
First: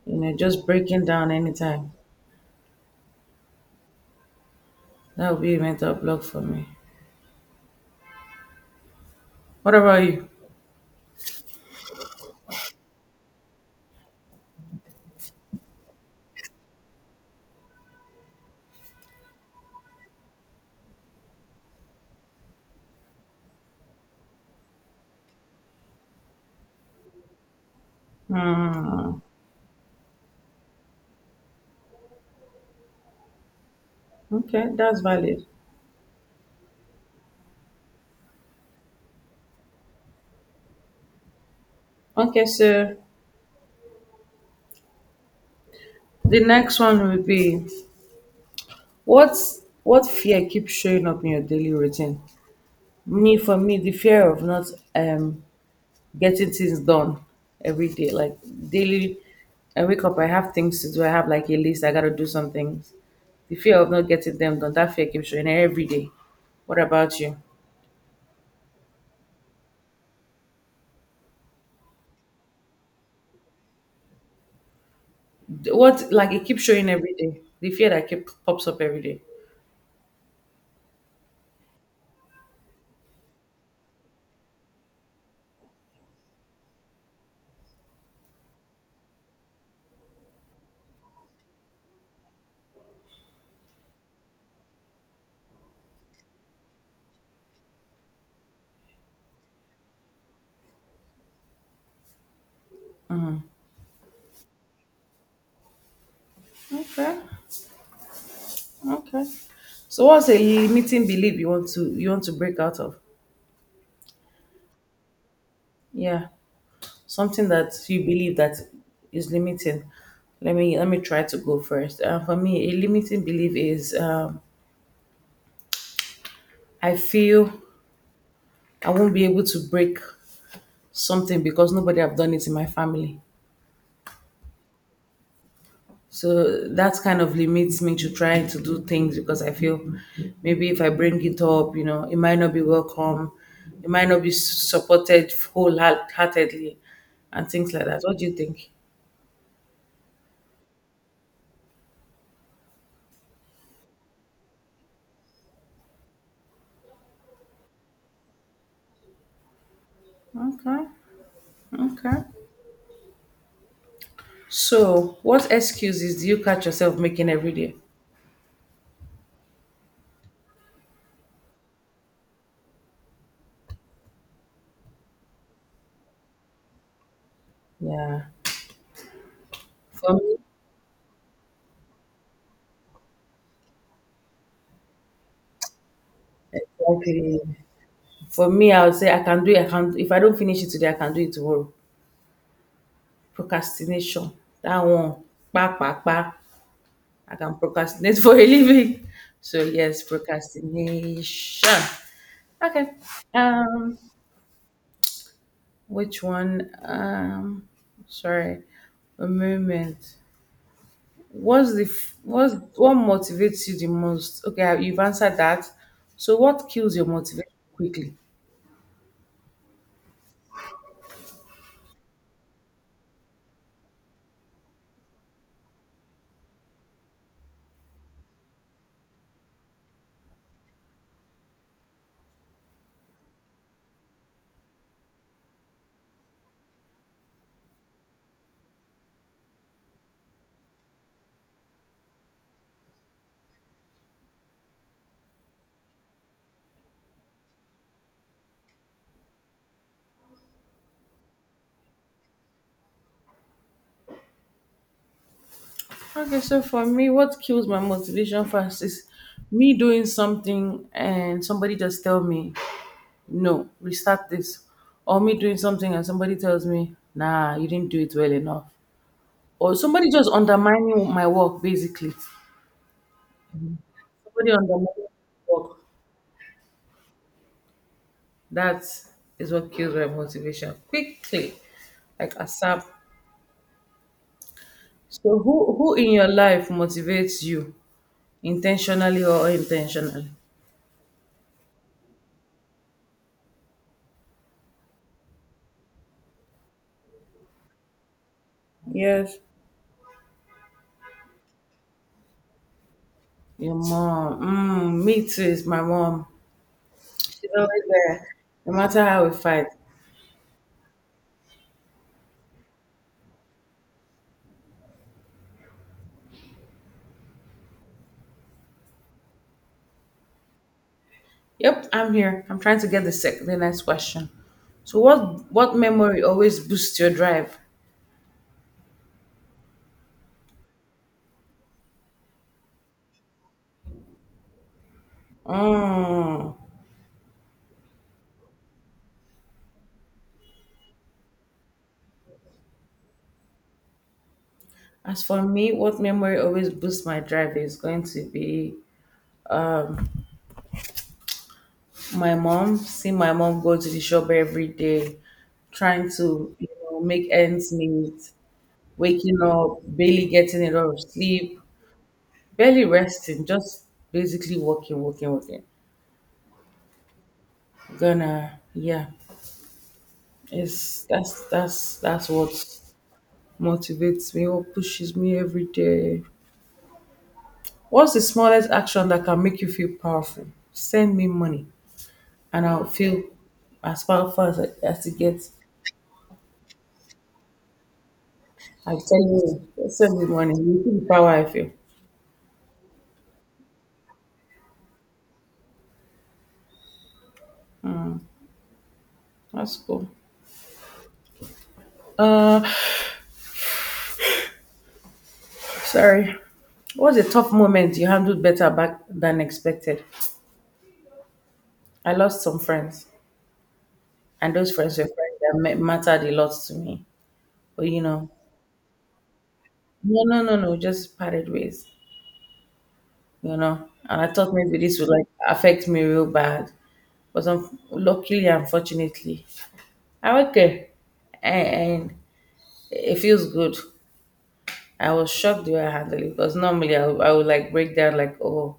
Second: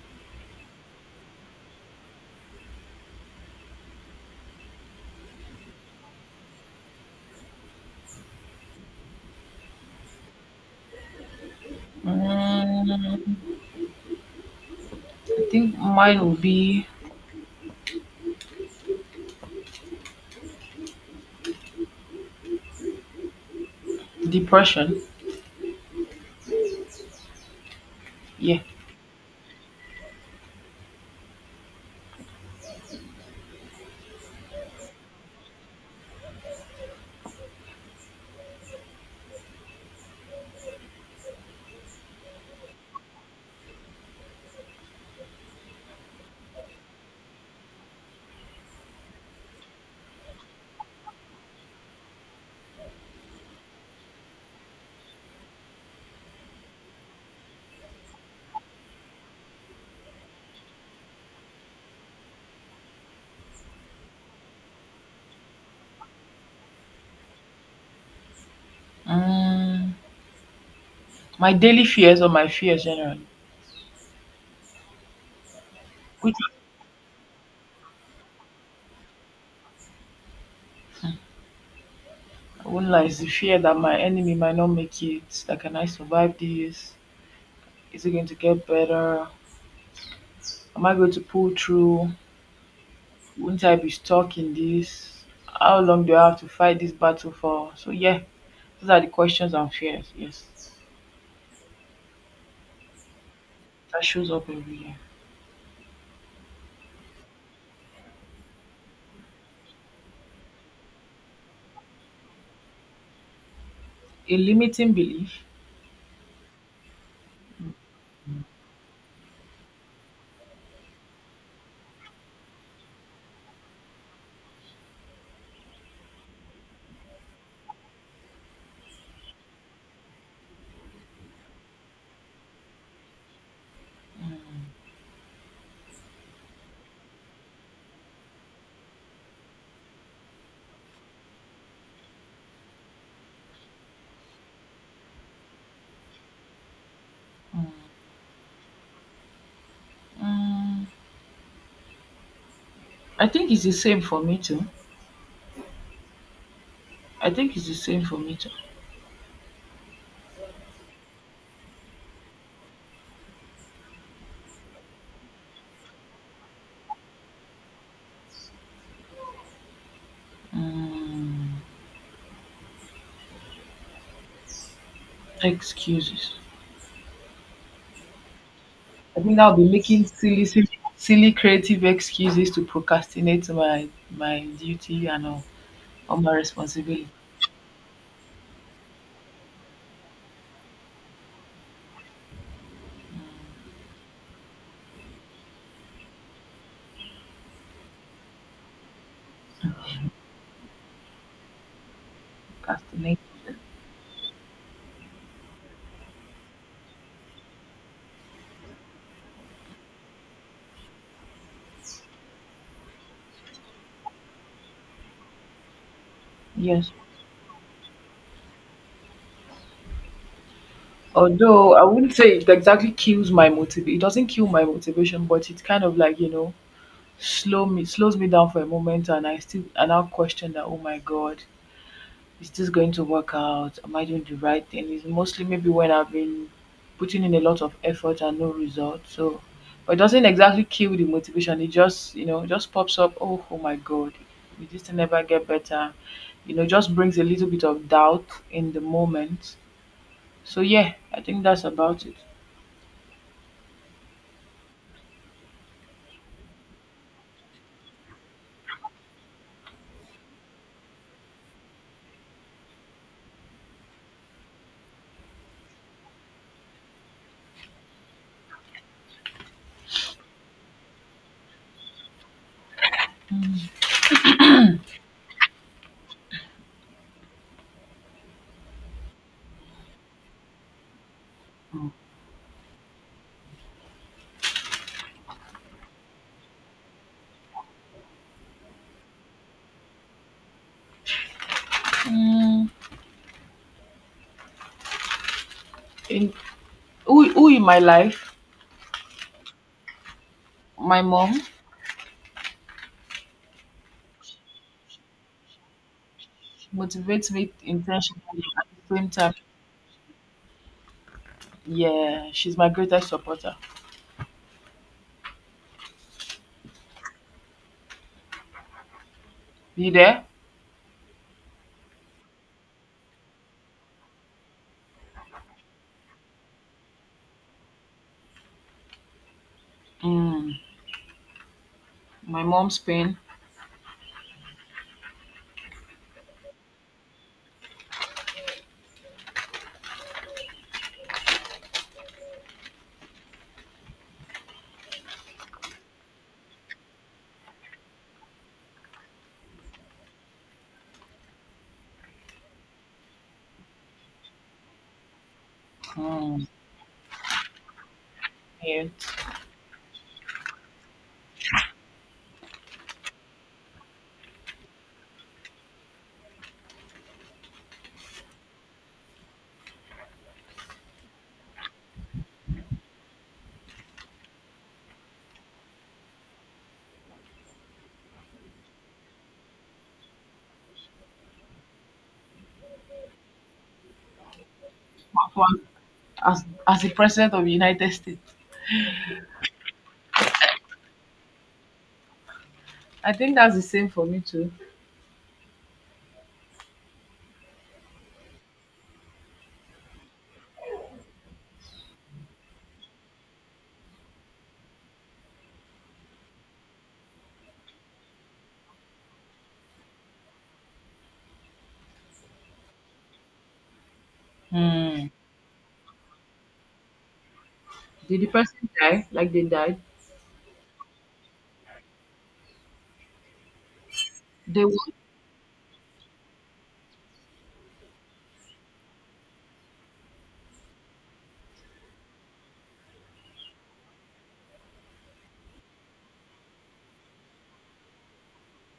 Just breaking down anytime. That would be a mental block for me. What about you? mm, I think mine will be depression. Yeah. Hmm. Okay, that's valid. Okay, so the next one will be: What what fear keeps showing up in your daily routine? Me for me, the fear of not um getting things done every day. Like daily, I wake up, I have things to do, I have like a list, I gotta do some things. The fear of not getting them done, that fear keeps showing every day. What about you? Mm, my daily fears or my fears generally. What, like, Which it keeps showing every day. The fear that keep pops up every day. I won't lie, is the fear that my enemy might not make it. That can I survive this? Is it going to get better? Am I going to pull through? Won't I be stuck in this? How long do I have to fight this battle for? So yeah, those are the questions and fears. Yes, that shows up every year. Okay. Okay. So what's a limiting belief you want to break out of? A limiting belief. Yeah. Something that you believe that is limiting. Let me try to go first. For me, a limiting belief is, I feel I won't be able to break something because nobody have done it in my family, so that kind of limits me to trying to do things because I feel maybe if I bring it up, it might not be welcome, it might not be supported wholeheartedly, and things like that. What do you think? Mm, I think it's the same for me too. I think it's the same for me too. Okay. Okay. So, what excuses do you catch yourself making every day? Mm, excuses. Yeah. I think I'll be making For me, silly, silly, silly creative excuses to procrastinate my duty and all my responsibility. exactly. For me, I would say, "I can do it. I can, if I don't finish it today, I can do it tomorrow." Procrastination. That one. Pa pa pa. I can procrastinate for a living. So yes, procrastination. Okay. Procrastinate. Um, which one? Sorry, a moment. What motivates you the most? Okay, You've answered that. So what Yes. kills your motivation quickly? Although I wouldn't say it exactly kills my motiv it doesn't kill my motivation, but it kind of you know, slows me down for a moment and I still and I'll question that, oh my God, is this going to work out? Am I doing the right thing? It's mostly maybe when I've been putting in a lot of effort and no result. So but it doesn't exactly kill the motivation. It just, you know, just pops up, oh, oh my God, will this thing never get better? You know, just brings a little bit of doubt in the moment. So yeah, I think that's about it. Okay, so for me, what kills my motivation fast is me doing something and somebody just tell me, "No, restart this," or me doing something and somebody tells me, "Nah, you didn't do it well enough," or somebody just undermining my work basically. Somebody undermining my work. That is what kills my motivation quickly, like ASAP. So who in your life motivates you intentionally or unintentionally? Mm, in who in my life? Yes. My mom Your mom. Mm, me too. It's my mom. motivates She's me always there, intentionally at no the matter same how we time. fight. Yeah, she's my greatest supporter. You there? Yep, I'm here. I'm trying to get the the next question. So what memory always boosts your drive? Mm, my mom's pain. Mm. As for me, what memory always boosts my drive is going to be my mom. Seeing my mom go to the shop every day, trying Mm, to make ends meet, yeah. waking up, barely getting enough sleep, barely resting, just basically walking, walking, walking. Gonna Yeah, it's that's what motivates me or pushes me every day. What's the smallest action that can make you feel powerful? Send me money, and I'll feel as powerful as, as it gets. As the president of the United States, I tell you, just send me money. You feel the power I feel. I think that's the same for me too. That's cool. Uh, sorry. What's a tough moment you handled better back than expected? I lost some friends, and those friends were Mm. friends that mattered a lot to me. But Did the person die? Like they died? no, no, no, no, just parted ways. And I thought They maybe one this would like affect me real bad, but luckily, unfortunately, I'm okay, and it feels good. I was shocked the way I handled it because normally I would like break down like, "Oh,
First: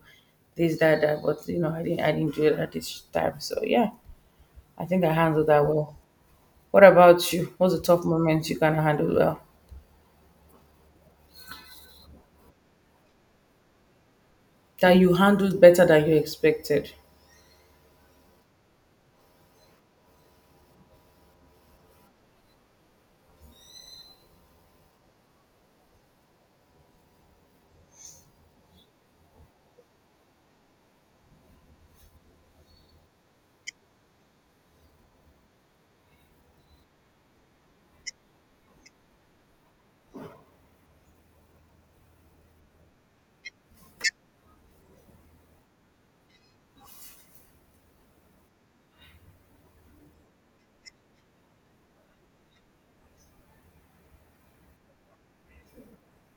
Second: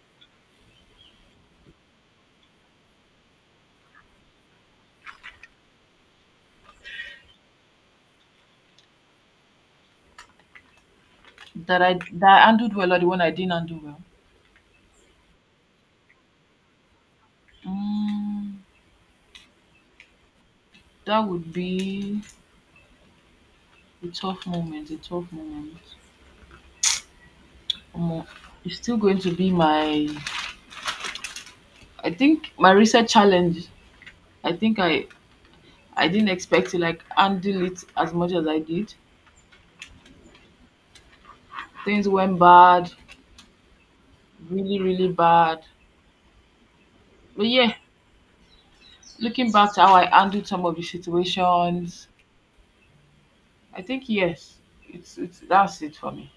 this that that," but I didn't do it at this time. So yeah, I think I handled that well. What about you? What's the tough moment you can handle well? That I handled well or the one I didn't handle well? That you handled better than you expected. Mm, that would be a tough moment. A tough moment. Omo, it's still going to be my I think my recent challenge. I think I didn't expect to handle it as much as I did. Things went bad, really, really bad. But yeah, looking back to how I handled some of the situations, I think yes, it's that's it for me.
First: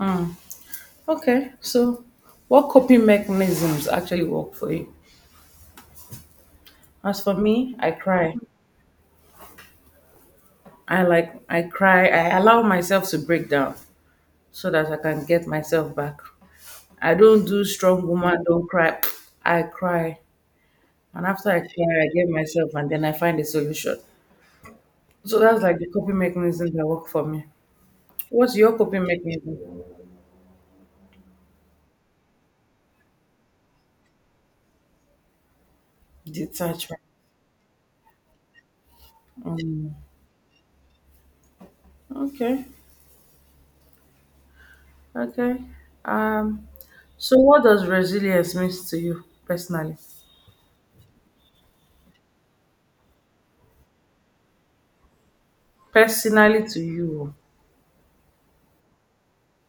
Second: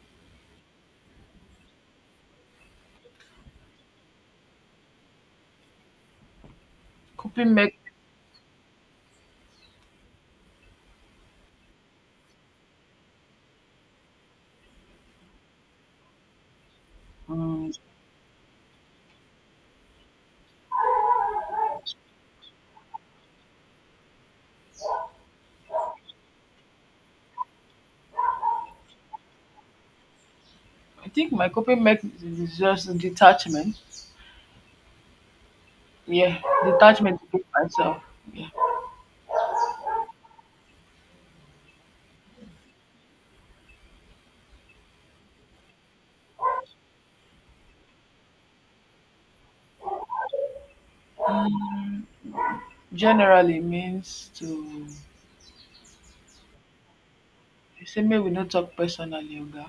Mm. Okay, so what coping mechanisms actually work for you? As for Coping me, mech I cry. I, like, I cry. I allow myself to break down so that I can get myself back. I don't do um, "strong woman don't cry." I cry, and after I cry, I get myself, and then I find a solution. So that's like the coping mechanism that work for me. What's your coping mechanism? I think my coping mech is just detachment. Yeah, Detachment. detachment to myself. Yeah. Mm. Okay. Okay. Um. So what does resilience means to you personally? Generally means to Personally to you. Dey say make we no tok personally oga.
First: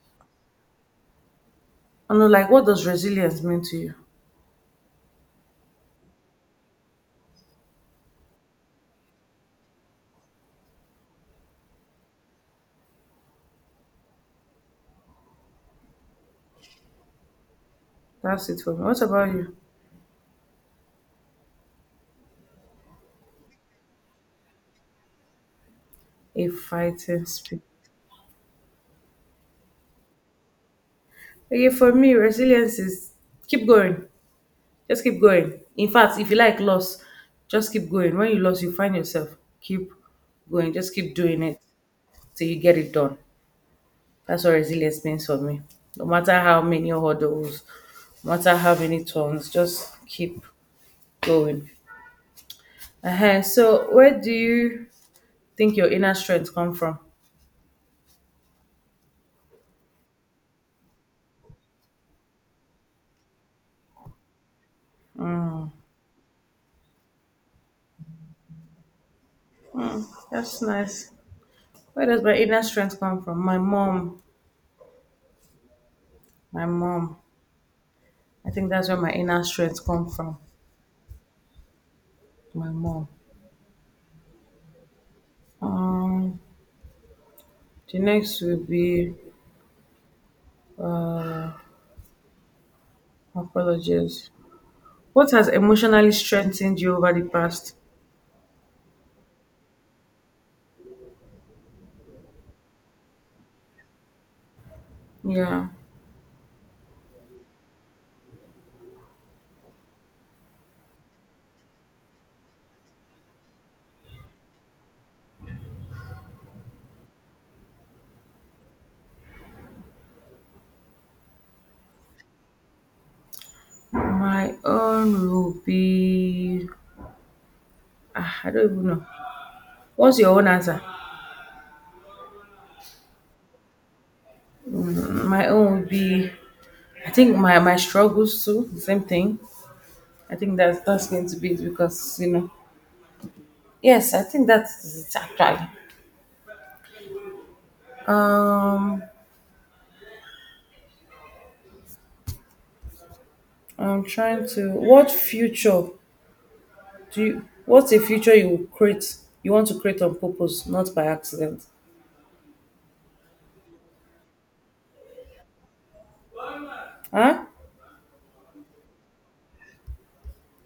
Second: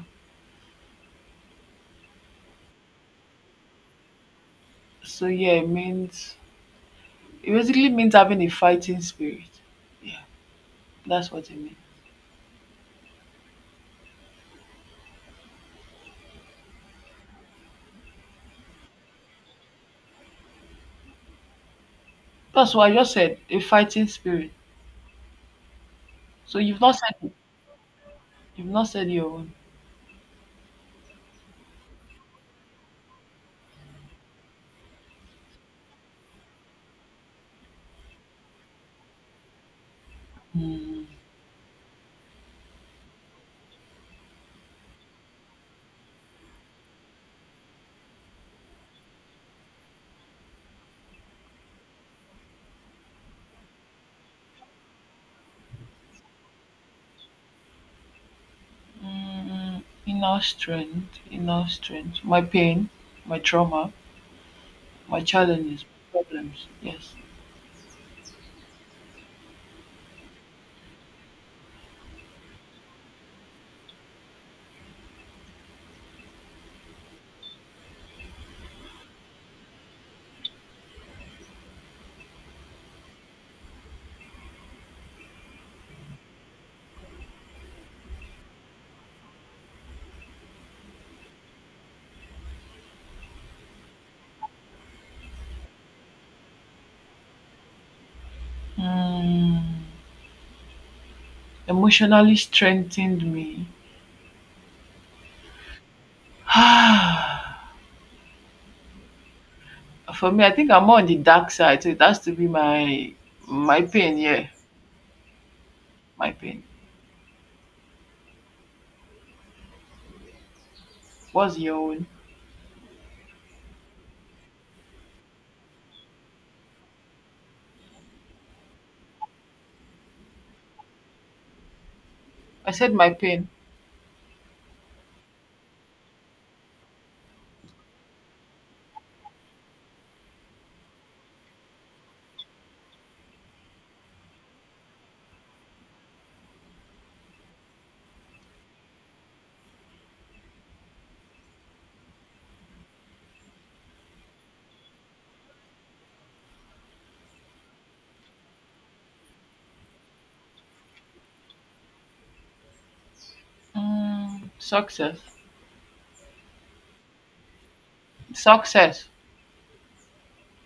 And like what does resilience mean to you? So yeah it means it basically means having a fighting spirit. Yeah, that's what it means. That's it for me. What about you? That's what I just said, a fighting spirit. A So fighting spirit. you've not said your own. Okay, for me, resilience is keep going. Just keep going. In fact, if you like loss, just keep going. When you lost, you find yourself. Keep going. Just Mm, keep doing it till you get it done. That's what resilience means for me. No matter how many hurdles, no matter how many turns, just keep going. So, where do you think your inner strength come from? inner strength. My pain, my trauma, my challenges, problems. Yes. Hmm, that's nice. Where does my inner strength come from? My mom. My mom. I think that's where my inner strength come from. My mom. Um, the next will be apologies. What has emotionally strengthened you over the past? Mm, emotionally strengthened me. Yeah. For me, I think I'm more on the dark side, so it has to be my pain. Yeah, my pain. What's your own? My own will be, I don't even know. What's your own answer? I said my pain. My own will be. I think my struggles too. Same thing. I think that's going to be it, because, you know. Yes, I think that's it actually. Um, I'm trying to. What future do you? What's a future you will create? You want to create on purpose, not by accident, Mm, success. huh? Success.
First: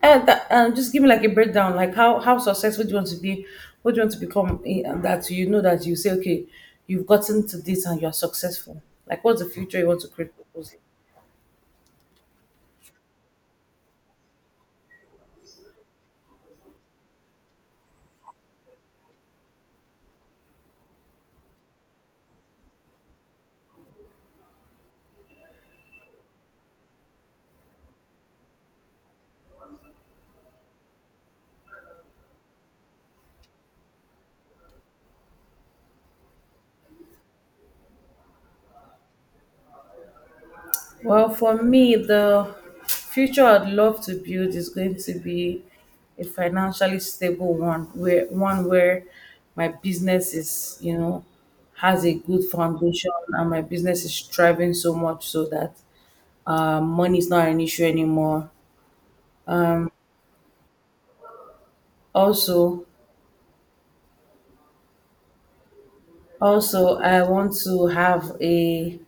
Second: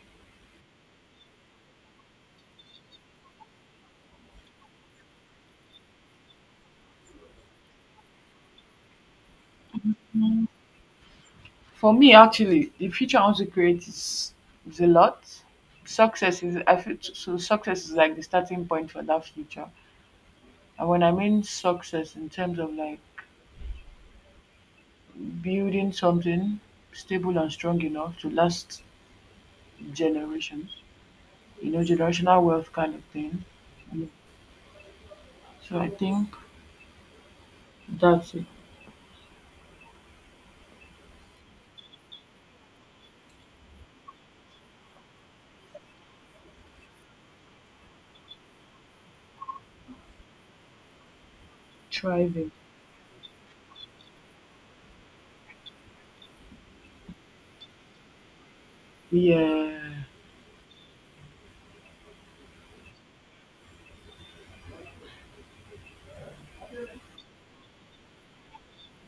And just give me like a breakdown, like how successful do you want to be? What do you want to become? In- and That you know, that you say, "Okay, you've gotten to this and you're successful." Like, what's the future you want to create, on purpose? For me, actually, the future I want to create is a lot. Success is I feel so. So success is like the starting point for that future. And when I mean success in terms of building something stable and strong enough to last generations, you know, generational wealth kind of thing. So I think that's it. Well, for me, the future I'd love to build is going to be a financially stable one, where my business is, has a good Thriving. foundation, and my business is thriving so much so that money is not an issue anymore. Yeah. Also, I want to have a,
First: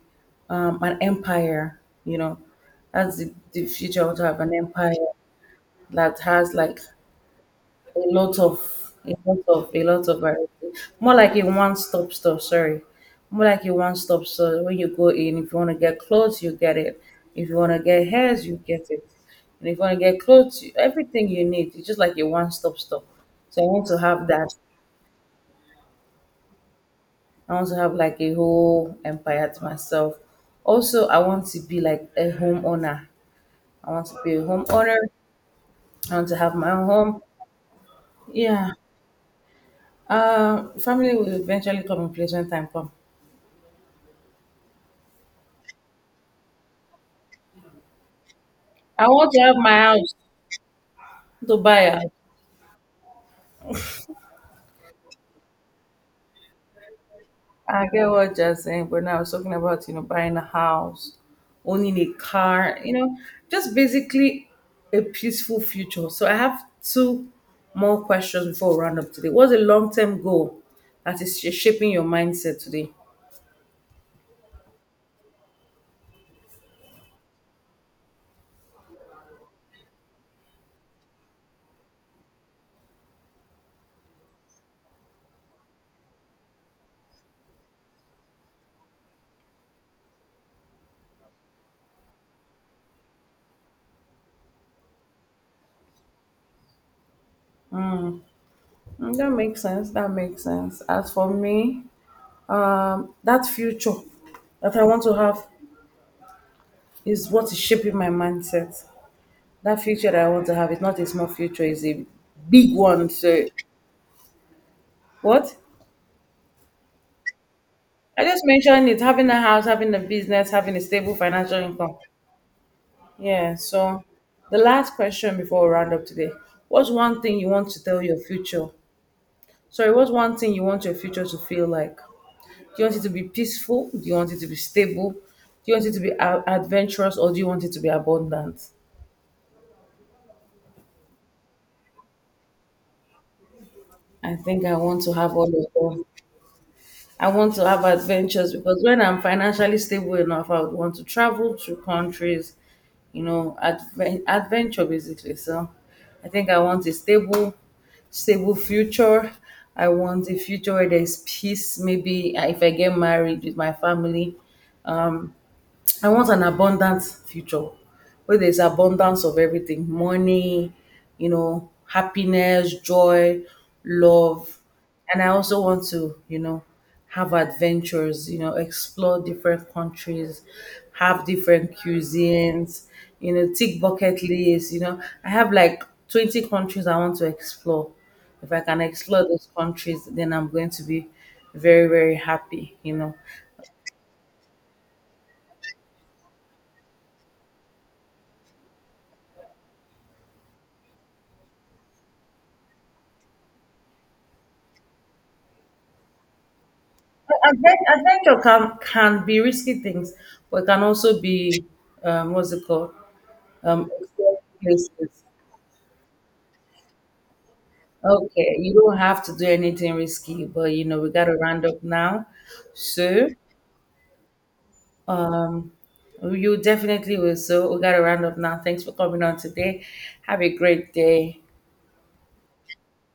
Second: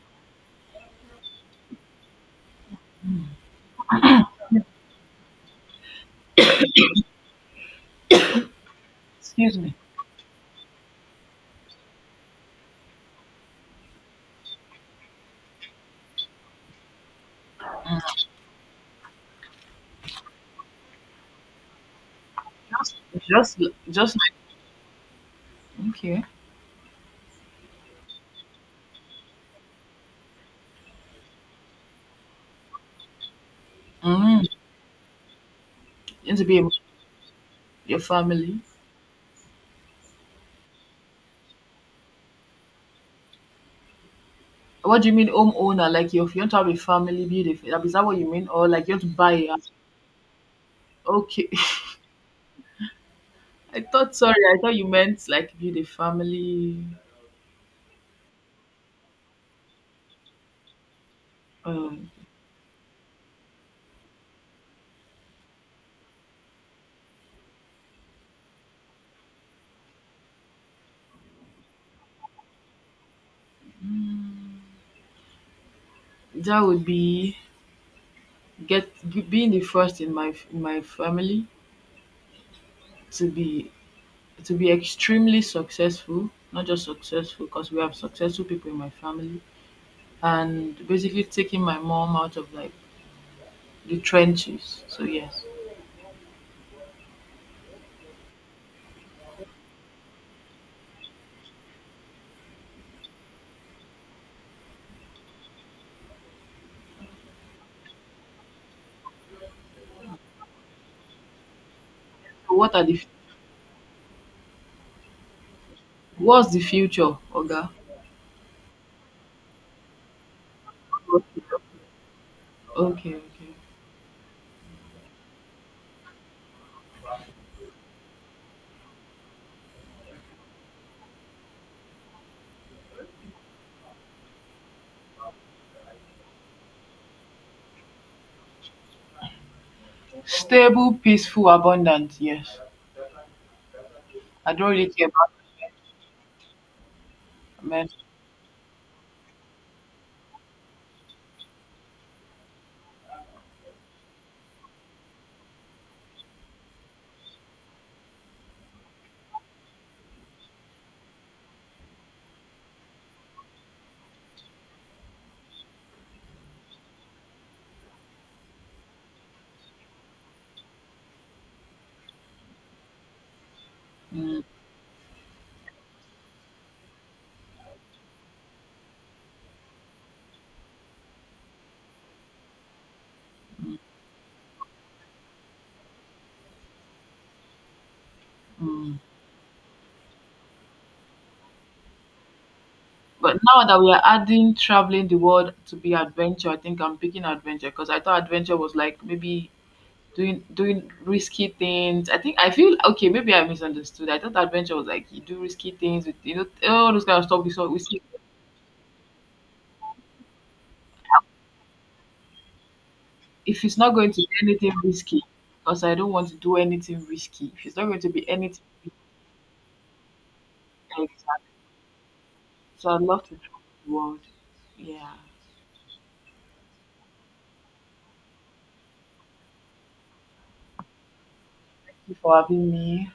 an empire, you know, that's the, future. I want to have an empire that has like a lot of a lot Excuse of me. a lot of variety. More like a one stop store, sorry. More like a one stop store. When you go in, if you want to get clothes, you get it. If you want to get hairs, you get it. And if you want to get clothes, everything you need. It's just like a one stop Just, store. just, So I want to just have like that. okay. I want to have like a whole empire to myself. Also, I want to be like a homeowner. I want to be a Mm. homeowner. I want You to need to have be a, my own home. your family. Yeah. Family will eventually come in place when time comes. What do you mean, homeowner? Like you want to have a family, beautiful. Is that what you mean, or like you want I to want buy to a have house? my house, Okay. to buy a house. I thought. Sorry, I thought you meant like build a family. I get what you're saying, but now I was talking about, buying a house, owning Um, a car, just basically a peaceful future. So I have two more questions before we round up today. What's a long term goal that is shaping your mindset today? that would be get being the first in my family to be to be extremely successful. Not just successful, because we have successful people in my family. And basically taking my mom out of like the trenches. So yes. That makes sense. That makes sense. As for me, that future that I want to have is what is shaping my mindset. That future that I want to have is not a small future, it's a So what big are the one. So, what? what's the future, Oga? I just mentioned it: having a house, having a business, having a stable financial income. Okay, okay. Yeah, so the last question before we round up today: what's one thing you want to tell your future? Sorry, what's one thing you want your future to feel like? Do you want it to be peaceful? Do you want it to be stable? Do you want it to be adventurous or do you want it to be abundant? Stable, peaceful, abundant. Yes. I I think don't I really want care to about have all of them. I want to have men. adventures because when I'm financially stable enough, I would want to travel to countries, adventure basically. So I think I want a stable, stable future. I want a future where there's peace. Maybe if I get married with my family, I want an abundant future where there's abundance of everything: money, happiness, joy, Mm, love. And I also want to, have adventures, explore different countries, have different cuisines, tick bucket lists. I have like 20 countries I want to explore. If I can mm. explore those countries, then I'm going to be very, very happy. But now that we are adding traveling the world to be adventure, I think I'm picking adventure because I thought adventure was like maybe doing risky things. I think I feel okay. Maybe I misunderstood. I thought adventure was like you do risky things with you know all those kind of stuff we Advent- see. Adventure can be risky things, but it can also be, what's it called? If it's Um, not going to be exploring anything risky, places. because I don't want to do anything risky. If it's not going to be Okay, anything, you don't have to do anything risky, but you know we like, gotta round up now. so I'd love So to travel the world. Yeah, you definitely will. So we gotta round up now. Thanks for coming on today. Have a great day. before having me.